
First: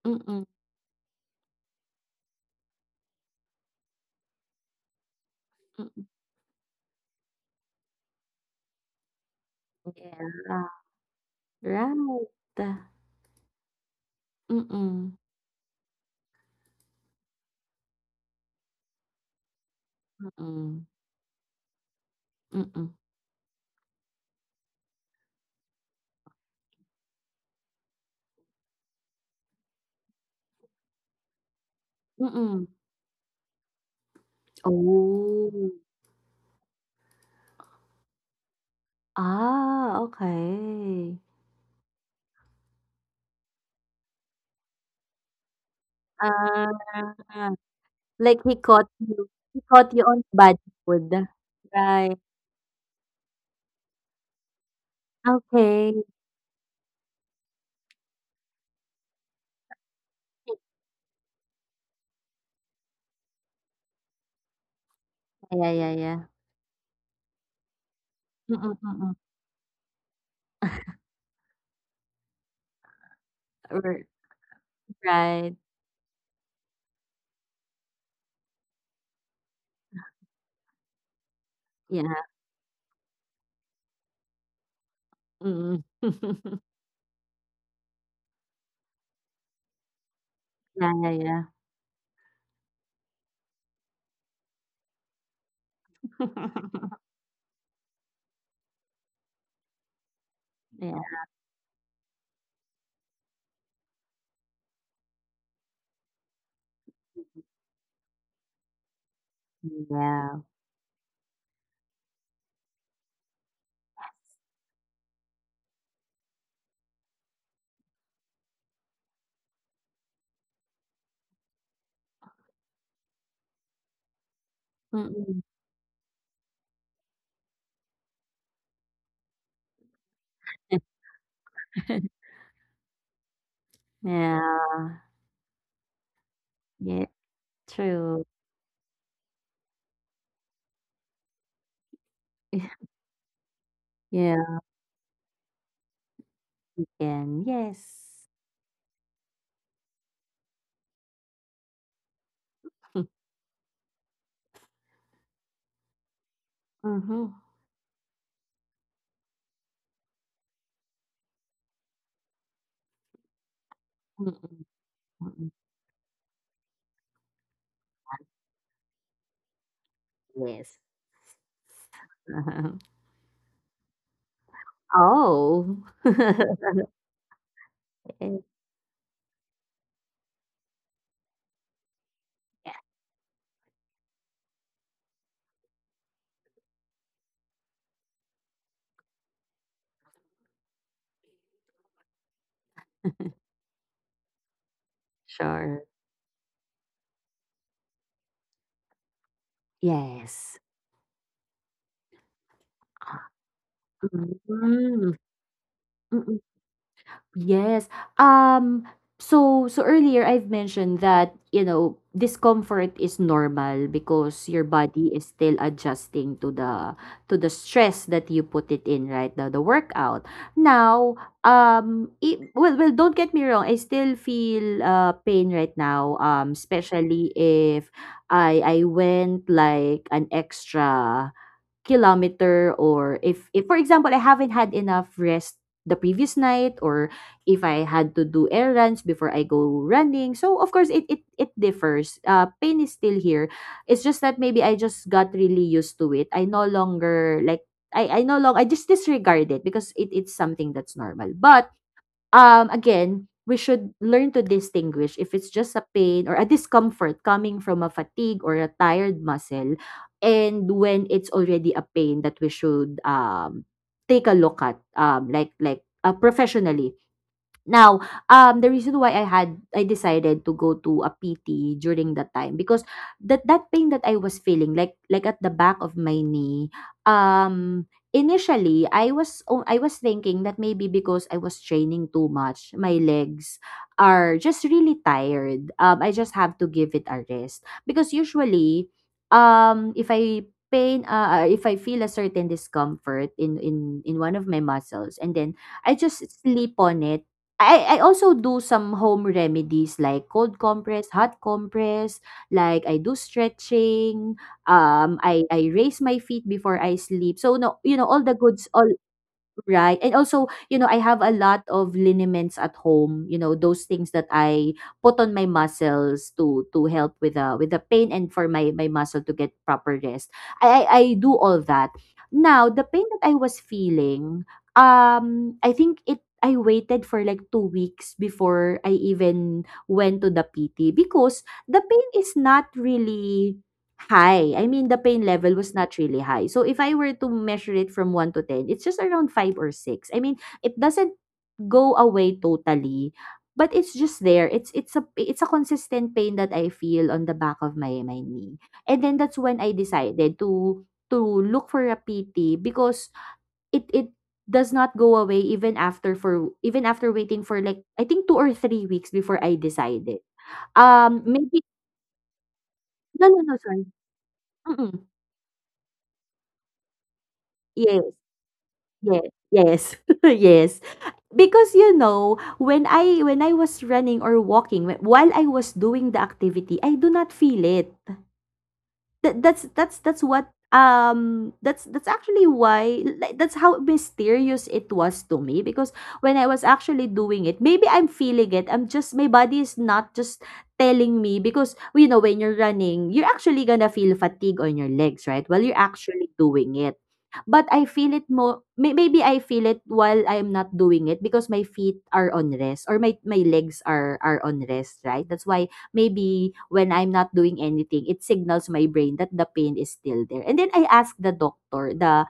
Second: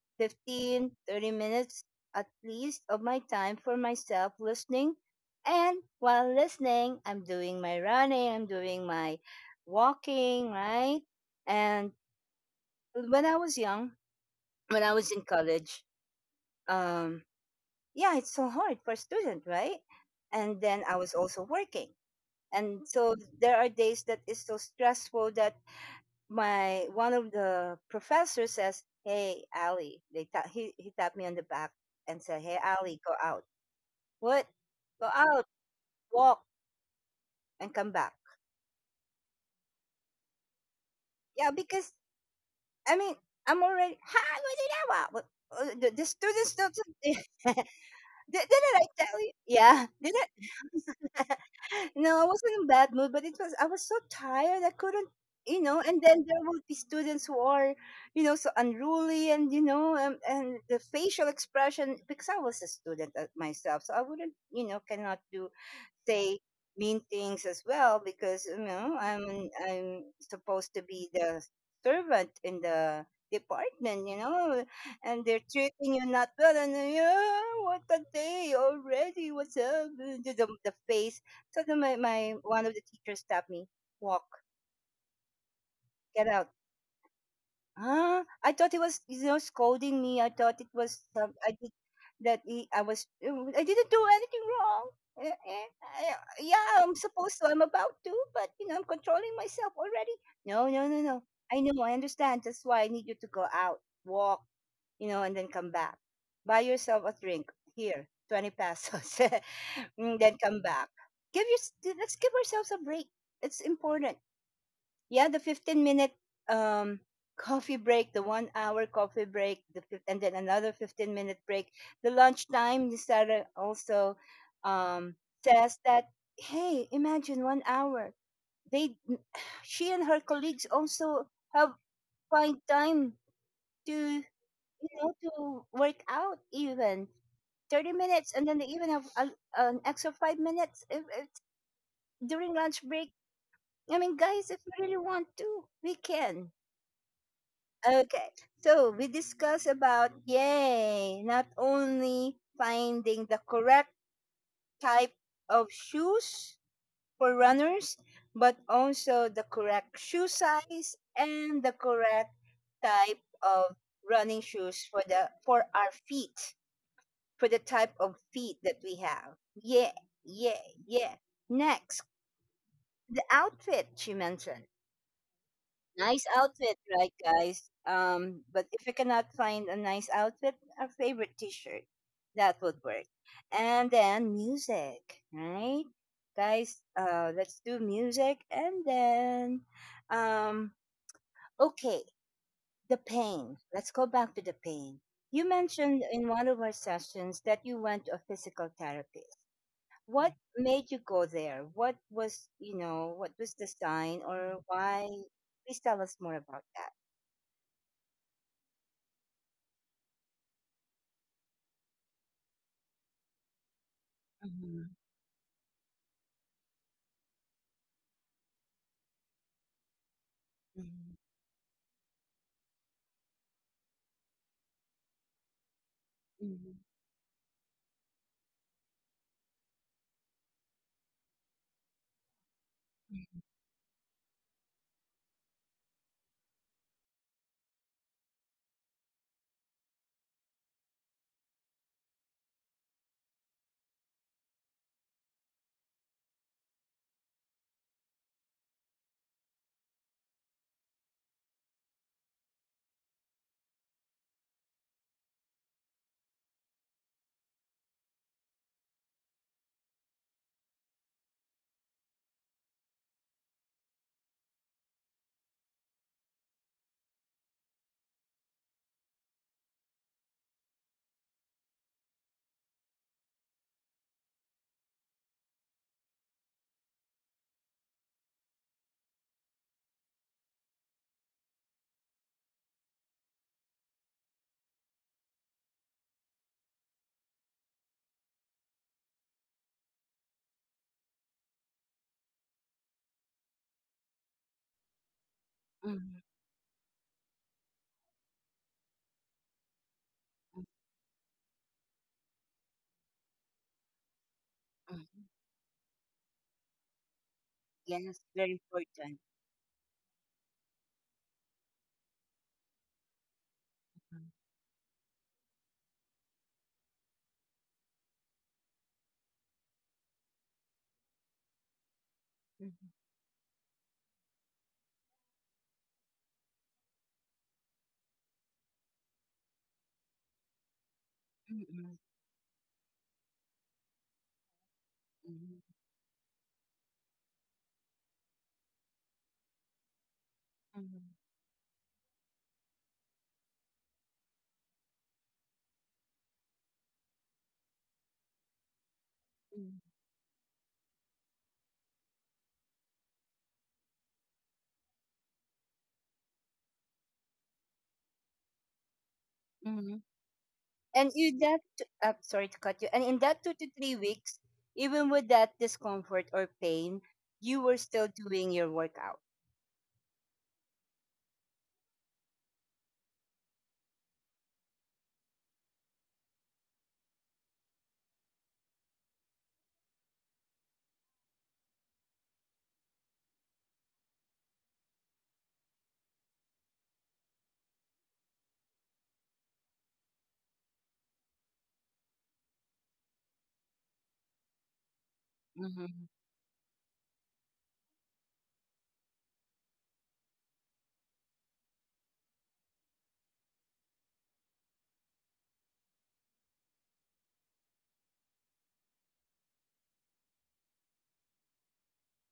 Speaker 2: Mm-mm.
Speaker 1: 15, 30 minutes at least of my time for myself listening. And
Speaker 2: Mm-mm.
Speaker 1: while listening, I'm doing my running, I'm doing my
Speaker 2: Yeah.
Speaker 1: walking, right? And
Speaker 2: Right.
Speaker 1: when I was young, when I was
Speaker 2: Mm-mm.
Speaker 1: in college, um, yeah, it's so hard for a student, right? And then
Speaker 2: Mm-mm.
Speaker 1: I was also working. And
Speaker 2: Mm-mm.
Speaker 1: so there are days that is so stressful that my one of the professors says, "Hey, Ali," they ta- he tapped me on the back and said, "Hey,
Speaker 2: Mm-mm.
Speaker 1: Ali, go out." What? Go out,
Speaker 2: Oh.
Speaker 1: walk, and come back.
Speaker 2: Ah, okay.
Speaker 1: Yeah, because I mean, I'm already. Hi, what did I want? The students don't. <laughs> did,
Speaker 2: Ah, like
Speaker 1: didn't
Speaker 2: he
Speaker 1: I
Speaker 2: caught
Speaker 1: tell
Speaker 2: you.
Speaker 1: you?
Speaker 2: He
Speaker 1: Yeah.
Speaker 2: caught you
Speaker 1: Did
Speaker 2: on
Speaker 1: I,
Speaker 2: bad food. Right.
Speaker 1: no, I wasn't in a bad mood, but it was I was so tired I couldn't and
Speaker 2: Okay.
Speaker 1: then there would be students who are, so unruly and and the facial expression because I was a student myself, so I wouldn't, cannot do
Speaker 2: Yeah, yeah, yeah, yeah.
Speaker 1: say mean things as well because
Speaker 2: Mm-mm, mm-mm.
Speaker 1: I'm supposed to be the servant in the department,
Speaker 2: <laughs>
Speaker 1: and they're
Speaker 2: Right.
Speaker 1: treating you not well, and then, yeah, what a day already, what's up? <laughs> The face. So then my,
Speaker 2: Yeah.
Speaker 1: my one of the teachers stopped me, walk,
Speaker 2: Mm.
Speaker 1: get out,
Speaker 2: <laughs>
Speaker 1: ah, I thought it was, scolding me. I thought it
Speaker 2: Yeah,
Speaker 1: was
Speaker 2: yeah,
Speaker 1: some.
Speaker 2: yeah.
Speaker 1: I did that. He, I was. I didn't do anything wrong. Eh, eh, I, yeah,
Speaker 2: <laughs>
Speaker 1: I'm supposed to. I'm about to, but I'm controlling myself already. No, no, no,
Speaker 2: Yeah,
Speaker 1: no. I know. I understand. That's why I need you to go out, walk, and then come back. Buy yourself a drink here, 20 pesos, <laughs> and then
Speaker 2: yeah.
Speaker 1: come back. Give your. Let's give ourselves a break. It's important, yeah, the 15 minute um, coffee break, the 1 hour coffee break, and then another 15-minute break. The lunchtime, Nisara also um,
Speaker 2: Mm.
Speaker 1: says that, hey, imagine 1 hour. They, <sighs> she and her colleagues also have
Speaker 2: <laughs>
Speaker 1: find time to, you
Speaker 2: Yeah.
Speaker 1: to work out even
Speaker 2: Yeah,
Speaker 1: 30
Speaker 2: true.
Speaker 1: minutes and then they even have an extra 5 minutes if during lunch
Speaker 2: <laughs>
Speaker 1: break. I mean,
Speaker 2: Yeah,
Speaker 1: guys, if we really want to, we can.
Speaker 2: and yes.
Speaker 1: Okay. So we discuss about yay, not only
Speaker 2: <laughs>
Speaker 1: finding the correct type of shoes for
Speaker 2: Mhm.
Speaker 1: runners, but also the correct shoe size and the correct type of
Speaker 2: Mm,
Speaker 1: running shoes for the
Speaker 2: mm.
Speaker 1: for our feet, for the type of feet that we have. Yeah, yeah,
Speaker 2: Yes.
Speaker 1: yeah. Next,
Speaker 2: Uh-huh.
Speaker 1: the outfit she mentioned.
Speaker 2: Oh.
Speaker 1: Nice outfit,
Speaker 2: <laughs>
Speaker 1: right, guys?
Speaker 2: Yeah,
Speaker 1: But if you cannot find a nice outfit, a favorite T-shirt, that would work. And then music, right, guys? Let's do music, and then, um, okay, the pain. Let's go back to the pain. You
Speaker 2: sure.
Speaker 1: mentioned in one of our sessions that you went to a physical therapist. What
Speaker 2: Yes.
Speaker 1: made you go there? What was, what was the sign, or why? Please tell us more
Speaker 2: Mm.
Speaker 1: about that.
Speaker 2: Yes. Um so earlier I've mentioned that, discomfort is normal because your
Speaker 1: Mhm,
Speaker 2: body is still adjusting to the stress that you put it in, right? The workout.
Speaker 1: mhm,
Speaker 2: Now, it, well well don't get me wrong, I still feel pain right now,
Speaker 1: mhm,
Speaker 2: especially if I went like an extra kilometer or if for example I haven't had enough rest the previous night or if I had to do errands before I go running. So of course it differs. Pain is still here. It's just that maybe I just got really used to it. I no longer like I no longer I just disregard it because it's something that's normal. But again we should learn to distinguish if it's just a pain or a discomfort coming from a fatigue or a tired muscle, and when it's already a pain that we should take a look at professionally. Now, the reason why I decided to go to a PT during that time, because that pain that I was feeling like at the back of my knee, initially I was thinking that maybe because I was training too much, my legs are just really tired. I just have to give it a rest because usually, um, if I if I feel a certain discomfort in one of my muscles, and then I
Speaker 1: mhm,
Speaker 2: just sleep on it. I also do some home remedies like cold
Speaker 1: mm,
Speaker 2: compress, hot compress, like I do stretching, um
Speaker 1: mhm.
Speaker 2: I I raise my feet before I sleep. So no, you know,
Speaker 1: Yes,
Speaker 2: all the
Speaker 1: very
Speaker 2: good, all
Speaker 1: important.
Speaker 2: right. And also, you know, I have a lot of liniments at home, you know, those things
Speaker 1: Mhm,
Speaker 2: that I put on my muscles to help with the pain and for my my muscle to get proper rest. I do all that. Now,
Speaker 1: mhm,
Speaker 2: the pain that I was feeling, I think it I waited for like 2 weeks before I even went to the PT because the
Speaker 1: mhm,
Speaker 2: pain is not really high. I mean, the pain
Speaker 1: mhm,
Speaker 2: level was not really high. So if I were to measure it from 1 to 10, it's just around 5 or 6. I mean, it
Speaker 1: mhm,
Speaker 2: doesn't go away totally, but it's just there. It's a consistent pain that I feel on the back of my my knee. And then that's when
Speaker 1: mhm,
Speaker 2: I decided to look for a PT because it does not go away even after, for even after waiting for like I think 2 or 3 weeks before I
Speaker 1: mhm.
Speaker 2: decided.
Speaker 1: And
Speaker 2: Um,
Speaker 1: in that,
Speaker 2: maybe
Speaker 1: t- Sorry to cut you. And in
Speaker 2: no no
Speaker 1: that two
Speaker 2: no
Speaker 1: to
Speaker 2: sorry.
Speaker 1: three weeks,
Speaker 2: Mm-mm.
Speaker 1: even with that discomfort or pain, you were
Speaker 2: Yes.
Speaker 1: still doing your workout.
Speaker 2: Yes, yes, <laughs> yes. Because you know, when I was running or walking, while I was doing the activity, I do not feel it. That's what that's actually why, like, that's how mysterious it was to me. Because when I was actually doing it, maybe I'm feeling it, I'm just, my body is not just telling me, because you know, when you're running you're actually gonna feel fatigue on your legs, right, while you're
Speaker 1: Mhm,
Speaker 2: actually doing it. But I feel it more, maybe I feel it while I'm not doing it, because my feet are on rest or my legs are on rest, right? That's why maybe when I'm not doing anything, it signals my brain that the pain is still there. And then I asked the doctor, the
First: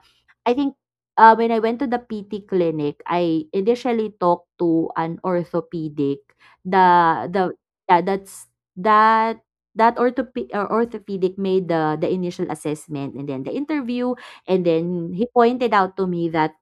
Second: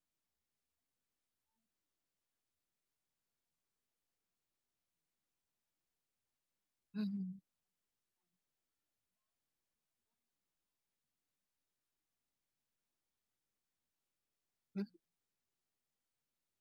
Speaker 2: I think when I went to the PT clinic, I initially talked to an orthopedic.
Speaker 1: mhm,
Speaker 2: The Yeah, that's that that orthopedic, orthopedic made the initial assessment and then the interview, and
Speaker 1: mhm.
Speaker 2: then he pointed out to me that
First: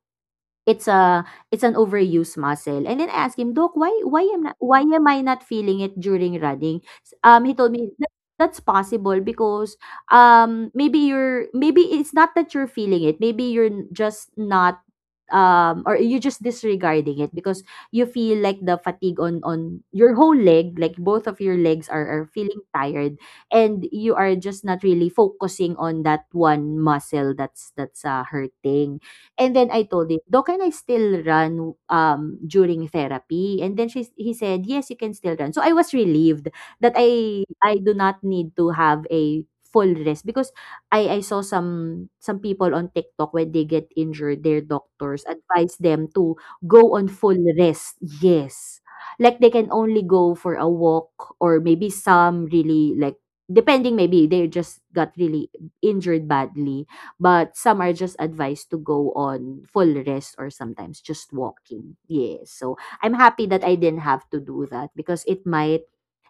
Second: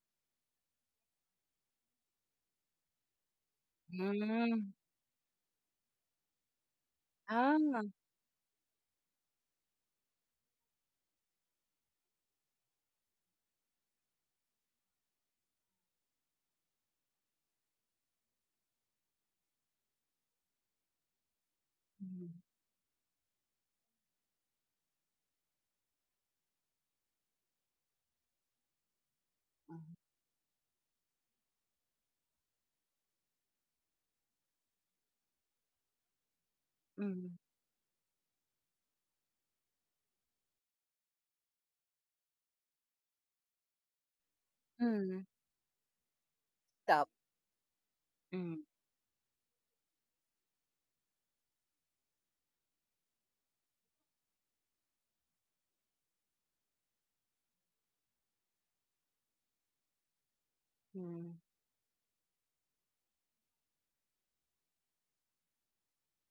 Speaker 2: it's a it's an overused muscle. And then I asked him, "Doc, why am not,
Speaker 1: Mhm.
Speaker 2: why am I not feeling it during running?"
Speaker 1: Ah,
Speaker 2: He told me that that's possible because maybe you're, maybe it's not that you're feeling it. Just not um, or you're just disregarding it because you feel like the fatigue on your whole leg, like both of your legs are
Speaker 1: mhm,
Speaker 2: feeling tired, and you are just not really focusing on that one muscle that's hurting. And then I
Speaker 1: mhm,
Speaker 2: told him, "Though, can I still run, during therapy?" And then she he said, "Yes, you can still run." So I was relieved that
Speaker 1: mhm,
Speaker 2: I do not need to have a full rest because I saw some people on TikTok when they get injured, their doctors
Speaker 1: mhm.
Speaker 2: advise them to go on
Speaker 1: Stop.
Speaker 2: full rest.
Speaker 1: Mhm,
Speaker 2: Yes. Like they can only go for a walk, or maybe some really, like, depending, maybe they just got really injured badly. But some are just advised to go on full rest or sometimes just
Speaker 1: mhm.
Speaker 2: walking. Yes. So I'm happy that I didn't have to do that because it might,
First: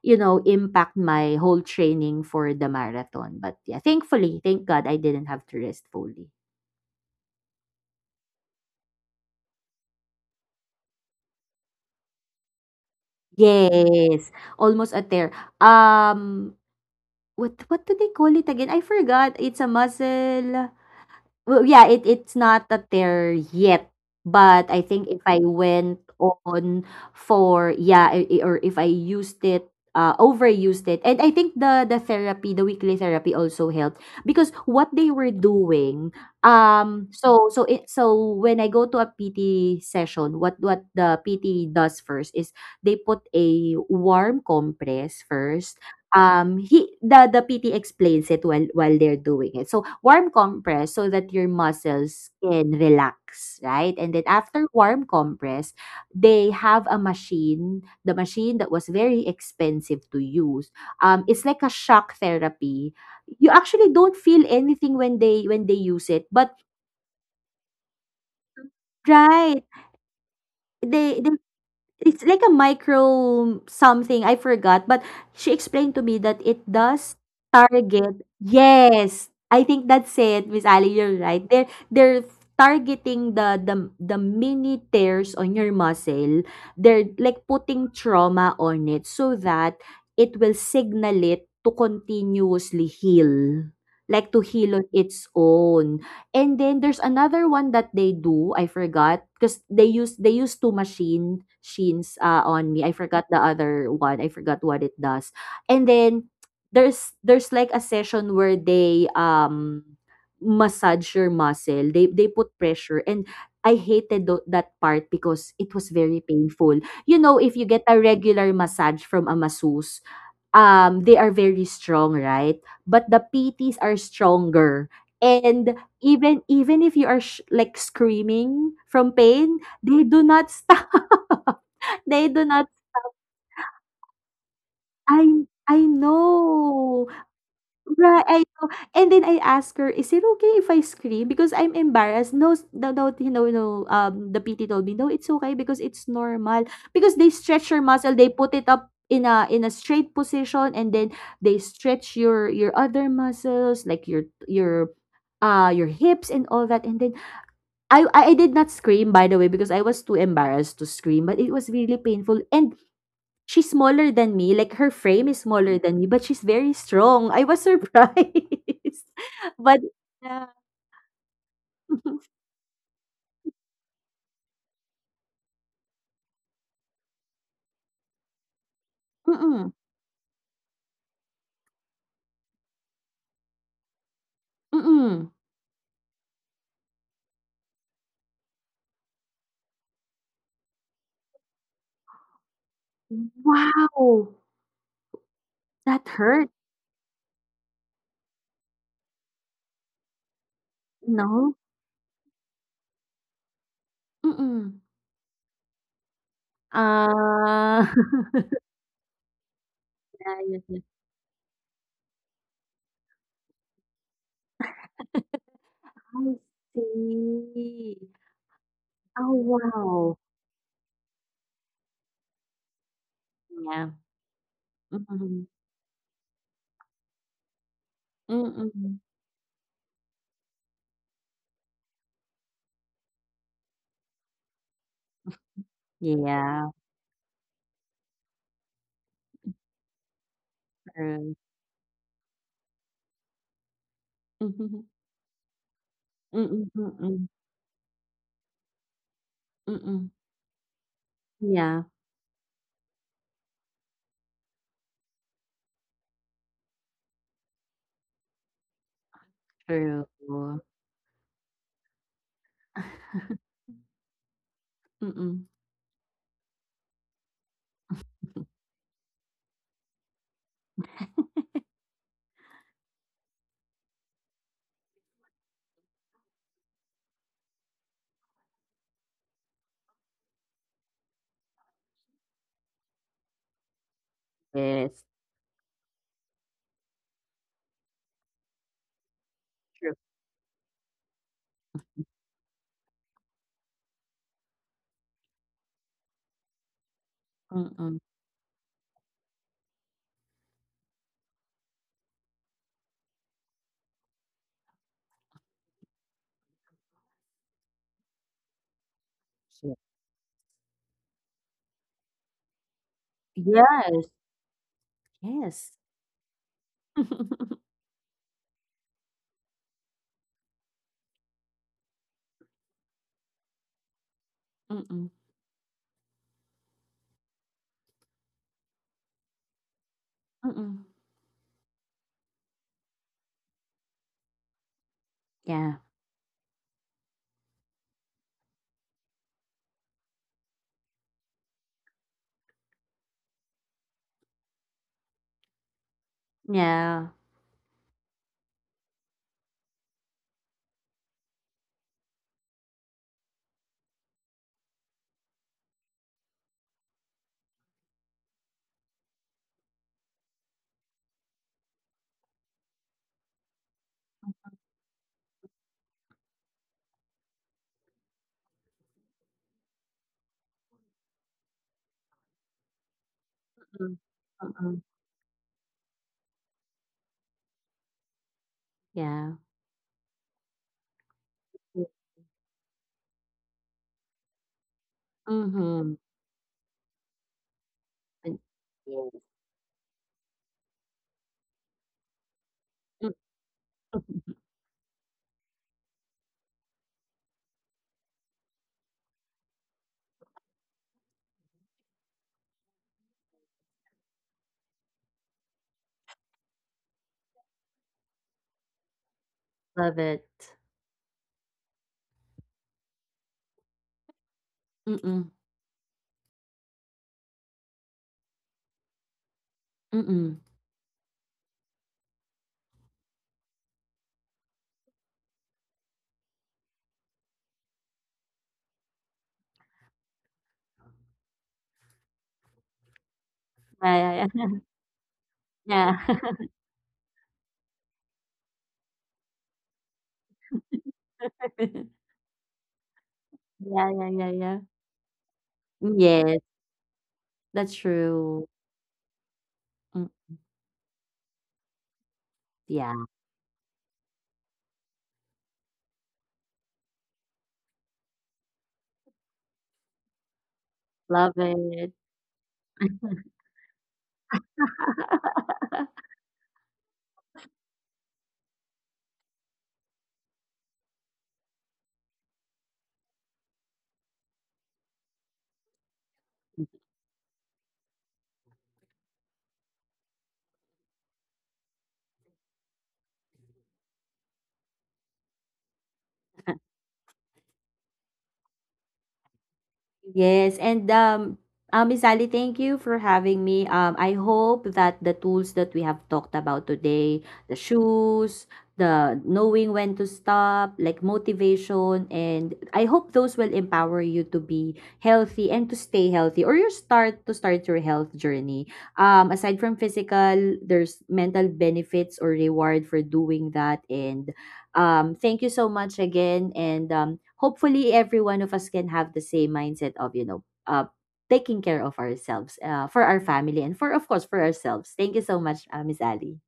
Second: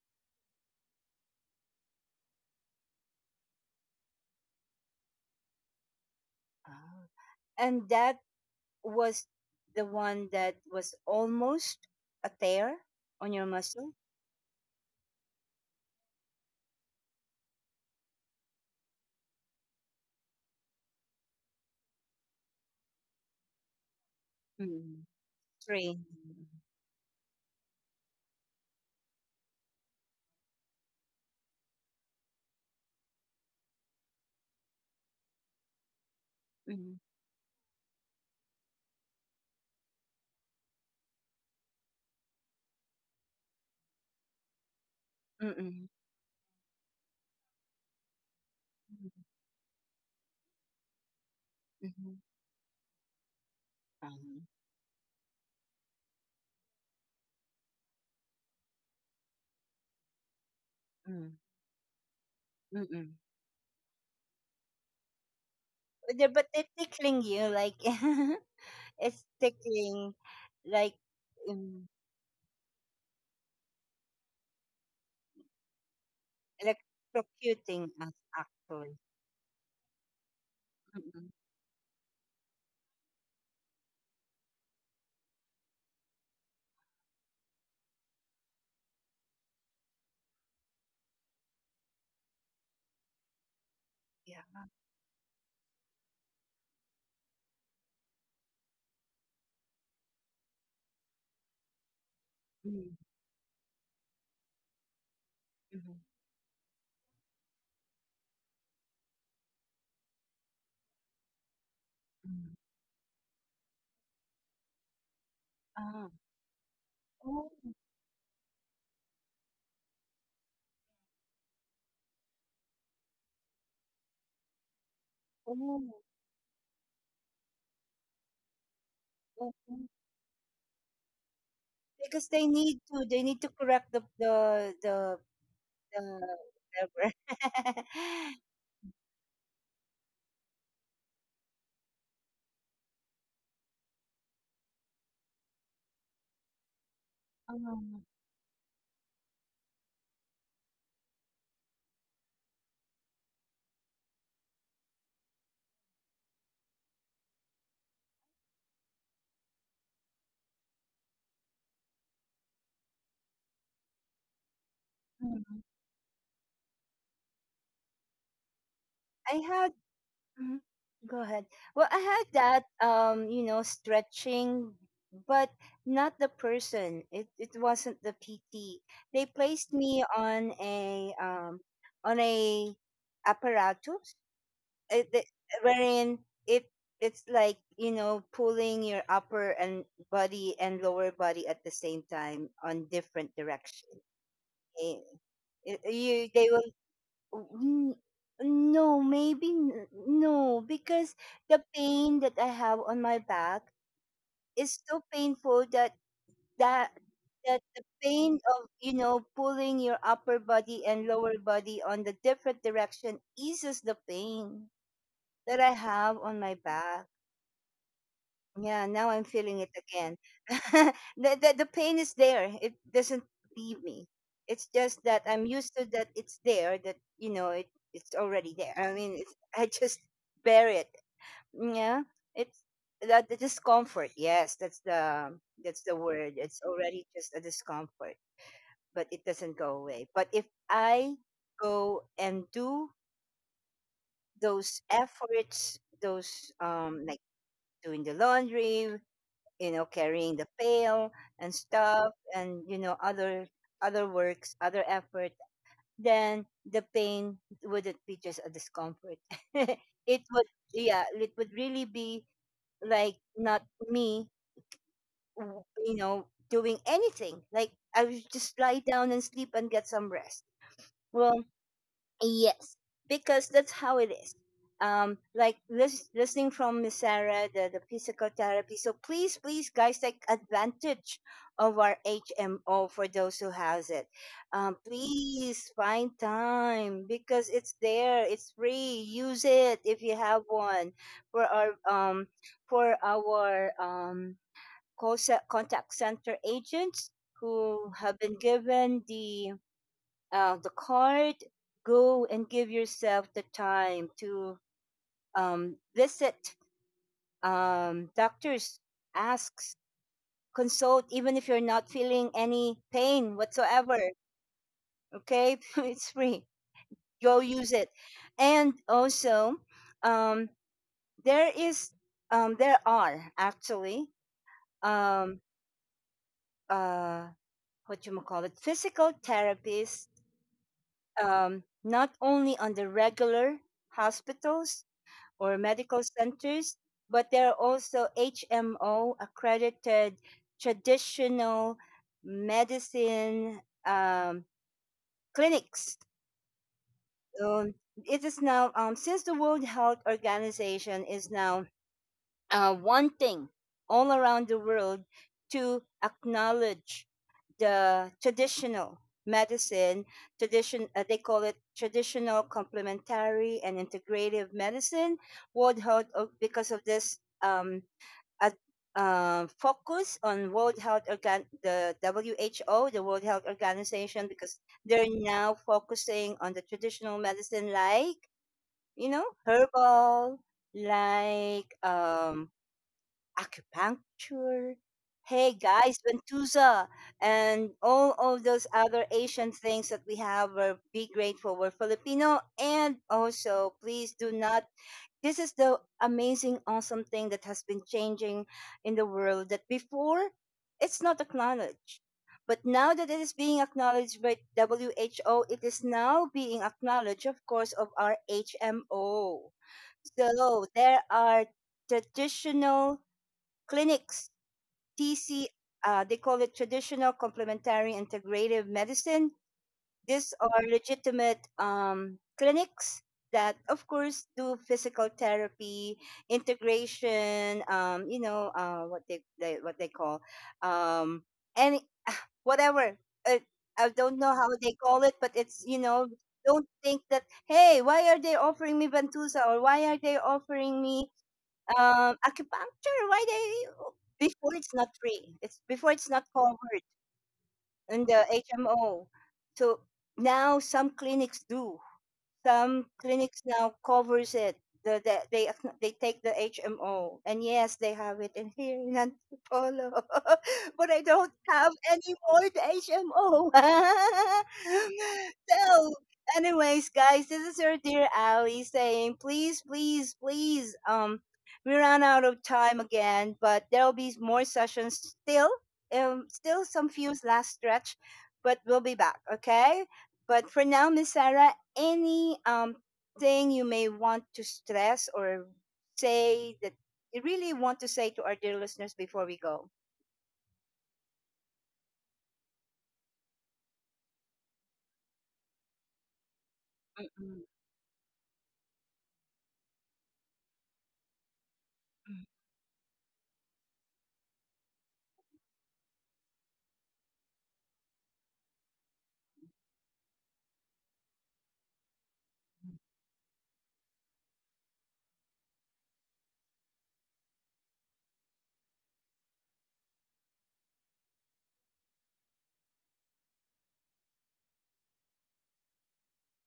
Speaker 2: you know, impact my whole training for the marathon. But yeah, thankfully, thank God I didn't have to rest fully.
Speaker 1: Ah, and that was the one that was almost a tear on your muscle?
Speaker 2: Yes. Almost a tear. Um, what do they call it again? I forgot. It's a muscle. Well, yeah, it it's not a there yet, but I
Speaker 1: Mm.
Speaker 2: think if I
Speaker 1: Three.
Speaker 2: went on for, yeah, or if I used it, overused it. And I think the therapy, the weekly therapy also helped, because what they were doing,
Speaker 1: Mm.
Speaker 2: so when I go to a PT session, what the PT does first is they put a warm compress first.
Speaker 1: Mm-mm.
Speaker 2: Um, he the PT explains it while they're doing it. So warm compress so that your
Speaker 1: Mm-hmm.
Speaker 2: muscles can relax, right? And then
Speaker 1: Um,
Speaker 2: after warm compress, they have a machine, the machine that was very expensive to use.
Speaker 1: mm,
Speaker 2: It's like a shock therapy.
Speaker 1: mm-mm.
Speaker 2: You actually don't feel anything when they use
Speaker 1: But
Speaker 2: it,
Speaker 1: but
Speaker 2: but
Speaker 1: they're tickling you, like <laughs> it's
Speaker 2: right,
Speaker 1: tickling, like
Speaker 2: they they.
Speaker 1: um,
Speaker 2: It's like a micro something, I forgot, but she explained to me that it does
Speaker 1: electrocuting us
Speaker 2: target,
Speaker 1: actually.
Speaker 2: yes, I think that's it, Miss Ali, you're
Speaker 1: Mm-mm.
Speaker 2: right. They're targeting the mini tears on your muscle. They're like putting trauma on it so that it will signal it to continuously heal, like to
Speaker 1: Yeah.
Speaker 2: heal on its own. And then there's another one that they do, I forgot, because they use two machine sheens, ah, on me. I
Speaker 1: Mm,
Speaker 2: forgot the other one, I forgot what it does. And
Speaker 1: mhm,
Speaker 2: then there's like a session where they, massage your muscle. They put
Speaker 1: mm.
Speaker 2: pressure and I hated tho that part because it was
Speaker 1: Ah.
Speaker 2: very painful. You know,
Speaker 1: Oh,
Speaker 2: if you get a regular massage from a masseuse, um, they are very strong, right? But the PTs are stronger. And
Speaker 1: oh,
Speaker 2: even if you are like screaming from
Speaker 1: oh,
Speaker 2: pain,
Speaker 1: oh.
Speaker 2: they do not stop. <laughs>
Speaker 1: Because
Speaker 2: They
Speaker 1: they
Speaker 2: do not.
Speaker 1: need to, they need to correct the
Speaker 2: I
Speaker 1: no,
Speaker 2: know.
Speaker 1: never. <laughs>
Speaker 2: Right, I know. And then I asked her, "Is it okay if I scream?" Because I'm embarrassed. No, no, no, you know, no. The PT told me, "No, it's okay because it's normal." Because they stretch your
Speaker 1: Um,
Speaker 2: muscle, they put it up in a straight position, and then they stretch your other muscles, like your your hips and all that. And then I did not scream, by the way, because I was too embarrassed to scream, but it was really painful. And she's smaller than me, like her frame is
Speaker 1: mm,
Speaker 2: smaller than me, but she's very strong. I was surprised.
Speaker 1: I
Speaker 2: <laughs>
Speaker 1: had,
Speaker 2: But yeah.
Speaker 1: mhm, go ahead. Well, I had
Speaker 2: <laughs>
Speaker 1: that, stretching, but not the person. It wasn't the PT. They
Speaker 2: Mm,
Speaker 1: placed me on a apparatus uh, the,
Speaker 2: mm.
Speaker 1: wherein it it's like pulling your upper and body and lower body at the same time on different directions
Speaker 2: Wow!
Speaker 1: eh,
Speaker 2: That
Speaker 1: you
Speaker 2: hurt,
Speaker 1: n- no maybe no because
Speaker 2: no?
Speaker 1: the pain that I have on my back
Speaker 2: Mm.
Speaker 1: is so painful that that the
Speaker 2: Ah.
Speaker 1: pain of
Speaker 2: <laughs>
Speaker 1: pulling your
Speaker 2: Yeah,
Speaker 1: upper
Speaker 2: yeah, yeah.
Speaker 1: body and lower body on the different direction eases the pain that I have
Speaker 2: I
Speaker 1: on my back.
Speaker 2: see.
Speaker 1: Yeah, now I'm
Speaker 2: Oh,
Speaker 1: feeling it
Speaker 2: wow.
Speaker 1: again. <laughs> The pain is there. It doesn't leave
Speaker 2: Yeah.
Speaker 1: me. It's just that I'm
Speaker 2: Mm,
Speaker 1: used to that it's there, that it's already there. I
Speaker 2: mm.
Speaker 1: mean, it's, <laughs> I just bear it. Yeah. It's that the discomfort. Yes, that's the word. It's
Speaker 2: Yeah,
Speaker 1: already just a discomfort, but it doesn't go away. But if I
Speaker 2: true.
Speaker 1: go and do those
Speaker 2: Mhm.
Speaker 1: efforts, those
Speaker 2: Mm, mm,
Speaker 1: like
Speaker 2: mm.
Speaker 1: doing the laundry,
Speaker 2: Mm.
Speaker 1: carrying the pail and
Speaker 2: Yeah,
Speaker 1: stuff and, other works, other effort, then the pain wouldn't be just a discomfort. <laughs> it would
Speaker 2: true.
Speaker 1: yeah, it would really be like
Speaker 2: <laughs>
Speaker 1: not me
Speaker 2: Mm.
Speaker 1: doing anything like I would just lie down and sleep and get some rest. Well, yes, because that's how it is. Like listening from Miss Sarah, the physical therapy. So please, please, guys, take advantage of our HMO for those who has it.
Speaker 2: Yes,
Speaker 1: Please find time because it's there. It's free. Use it
Speaker 2: true.
Speaker 1: if you have one for our for our um contact center agents who
Speaker 2: Mm-mm.
Speaker 1: have been given the card, go and give yourself the time to visit doctors, ask,
Speaker 2: Ye
Speaker 1: consult, even if you're not feeling any pain whatsoever.
Speaker 2: Yes,
Speaker 1: Okay,
Speaker 2: yes.
Speaker 1: <laughs> it's free. Go
Speaker 2: <laughs>
Speaker 1: use it. And also, um, there is, there are actually,
Speaker 2: Mm-mm,
Speaker 1: um, uh, what you call it, physical therapists,
Speaker 2: mm-mm.
Speaker 1: not only on the regular hospitals or
Speaker 2: Yeah,
Speaker 1: medical centers, but there are also HMO accredited traditional medicine um, clinics.
Speaker 2: yeah.
Speaker 1: Um, it is now, since the World Health Organization is now wanting all around the world to acknowledge the traditional medicine tradition they call it traditional complementary and integrative medicine because of this ad- focus on world health organ the WHO, the World Health
Speaker 2: Mm-mm,
Speaker 1: Organization, because
Speaker 2: mm-mm,
Speaker 1: they're now focusing on the traditional medicine like
Speaker 2: yeah.
Speaker 1: herbal like
Speaker 2: Mm,
Speaker 1: acupuncture. Hey
Speaker 2: mhm,
Speaker 1: guys, Ventusa, and all
Speaker 2: and
Speaker 1: of those other
Speaker 2: yes.
Speaker 1: Asian things that we have. Be grateful. We're Filipino, and
Speaker 2: Mm-mm.
Speaker 1: also please do
Speaker 2: <laughs>
Speaker 1: not. This is the amazing, awesome thing that has been changing in the world. That before, it's not acknowledged, but now that it is being acknowledged by WHO, it is now being acknowledged, of course, of our HMO.
Speaker 2: Love it.
Speaker 1: So there are traditional clinics,
Speaker 2: Mm-mm,
Speaker 1: TC, they call it traditional complementary integrative medicine. These
Speaker 2: mm-mm.
Speaker 1: are legitimate clinics that, of course, do physical therapy, integration. What they what they call um, any <sighs> whatever. Uh, I
Speaker 2: Yeah,
Speaker 1: don't know
Speaker 2: yeah,
Speaker 1: how
Speaker 2: yeah.
Speaker 1: they call it, but it's
Speaker 2: Yeah.
Speaker 1: don't think that hey, why are they offering me ventusa or why are they offering me
Speaker 2: <laughs>
Speaker 1: acupuncture, why
Speaker 2: Yeah, yeah, yeah,
Speaker 1: they
Speaker 2: yeah.
Speaker 1: before it's not free. It's before it's not
Speaker 2: Yes,
Speaker 1: covered
Speaker 2: that's
Speaker 1: in the
Speaker 2: true.
Speaker 1: HMO. So
Speaker 2: Mm,
Speaker 1: now some
Speaker 2: yeah,
Speaker 1: clinics now covers it. They <laughs> they take the HMO and yes, they have it in here in Antipolo, <laughs> but I don't
Speaker 2: love
Speaker 1: have
Speaker 2: it.
Speaker 1: any more the
Speaker 2: <laughs>
Speaker 1: HMO. <laughs> So, anyways, guys, this is your dear Ali saying, please, please, please. We ran out of time again, but there'll be more sessions still. Still some few last stretch, but we'll be back. Okay. But for now, Miss Sarah, any thing you may want to stress or say that you really want to say to our dear listeners before we go?
Speaker 2: Yes, and Miss Ali, thank you for having me. I hope that the tools that we have talked about today,
Speaker 1: Mm-mm. Mm.
Speaker 2: the shoes, the knowing when to stop, like motivation,
Speaker 1: mm
Speaker 2: and I hope those will empower you to be healthy and to stay healthy, or you start to start your health journey. Aside from physical, there's mental benefits or reward for doing that, and thank you so much again, and hopefully every one of us can have the same mindset of, you know, taking care of ourselves, for our family, and for of course for ourselves. Thank you so much, Miss Ali.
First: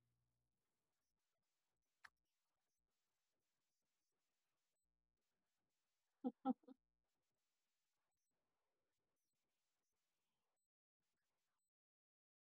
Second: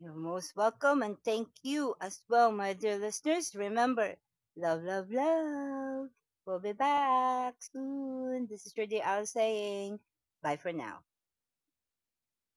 Speaker 1: you are most welcome and thank you as well, my dear listeners. Remember, love, love, love. We'll be back soon. This is your dear Al saying bye for now.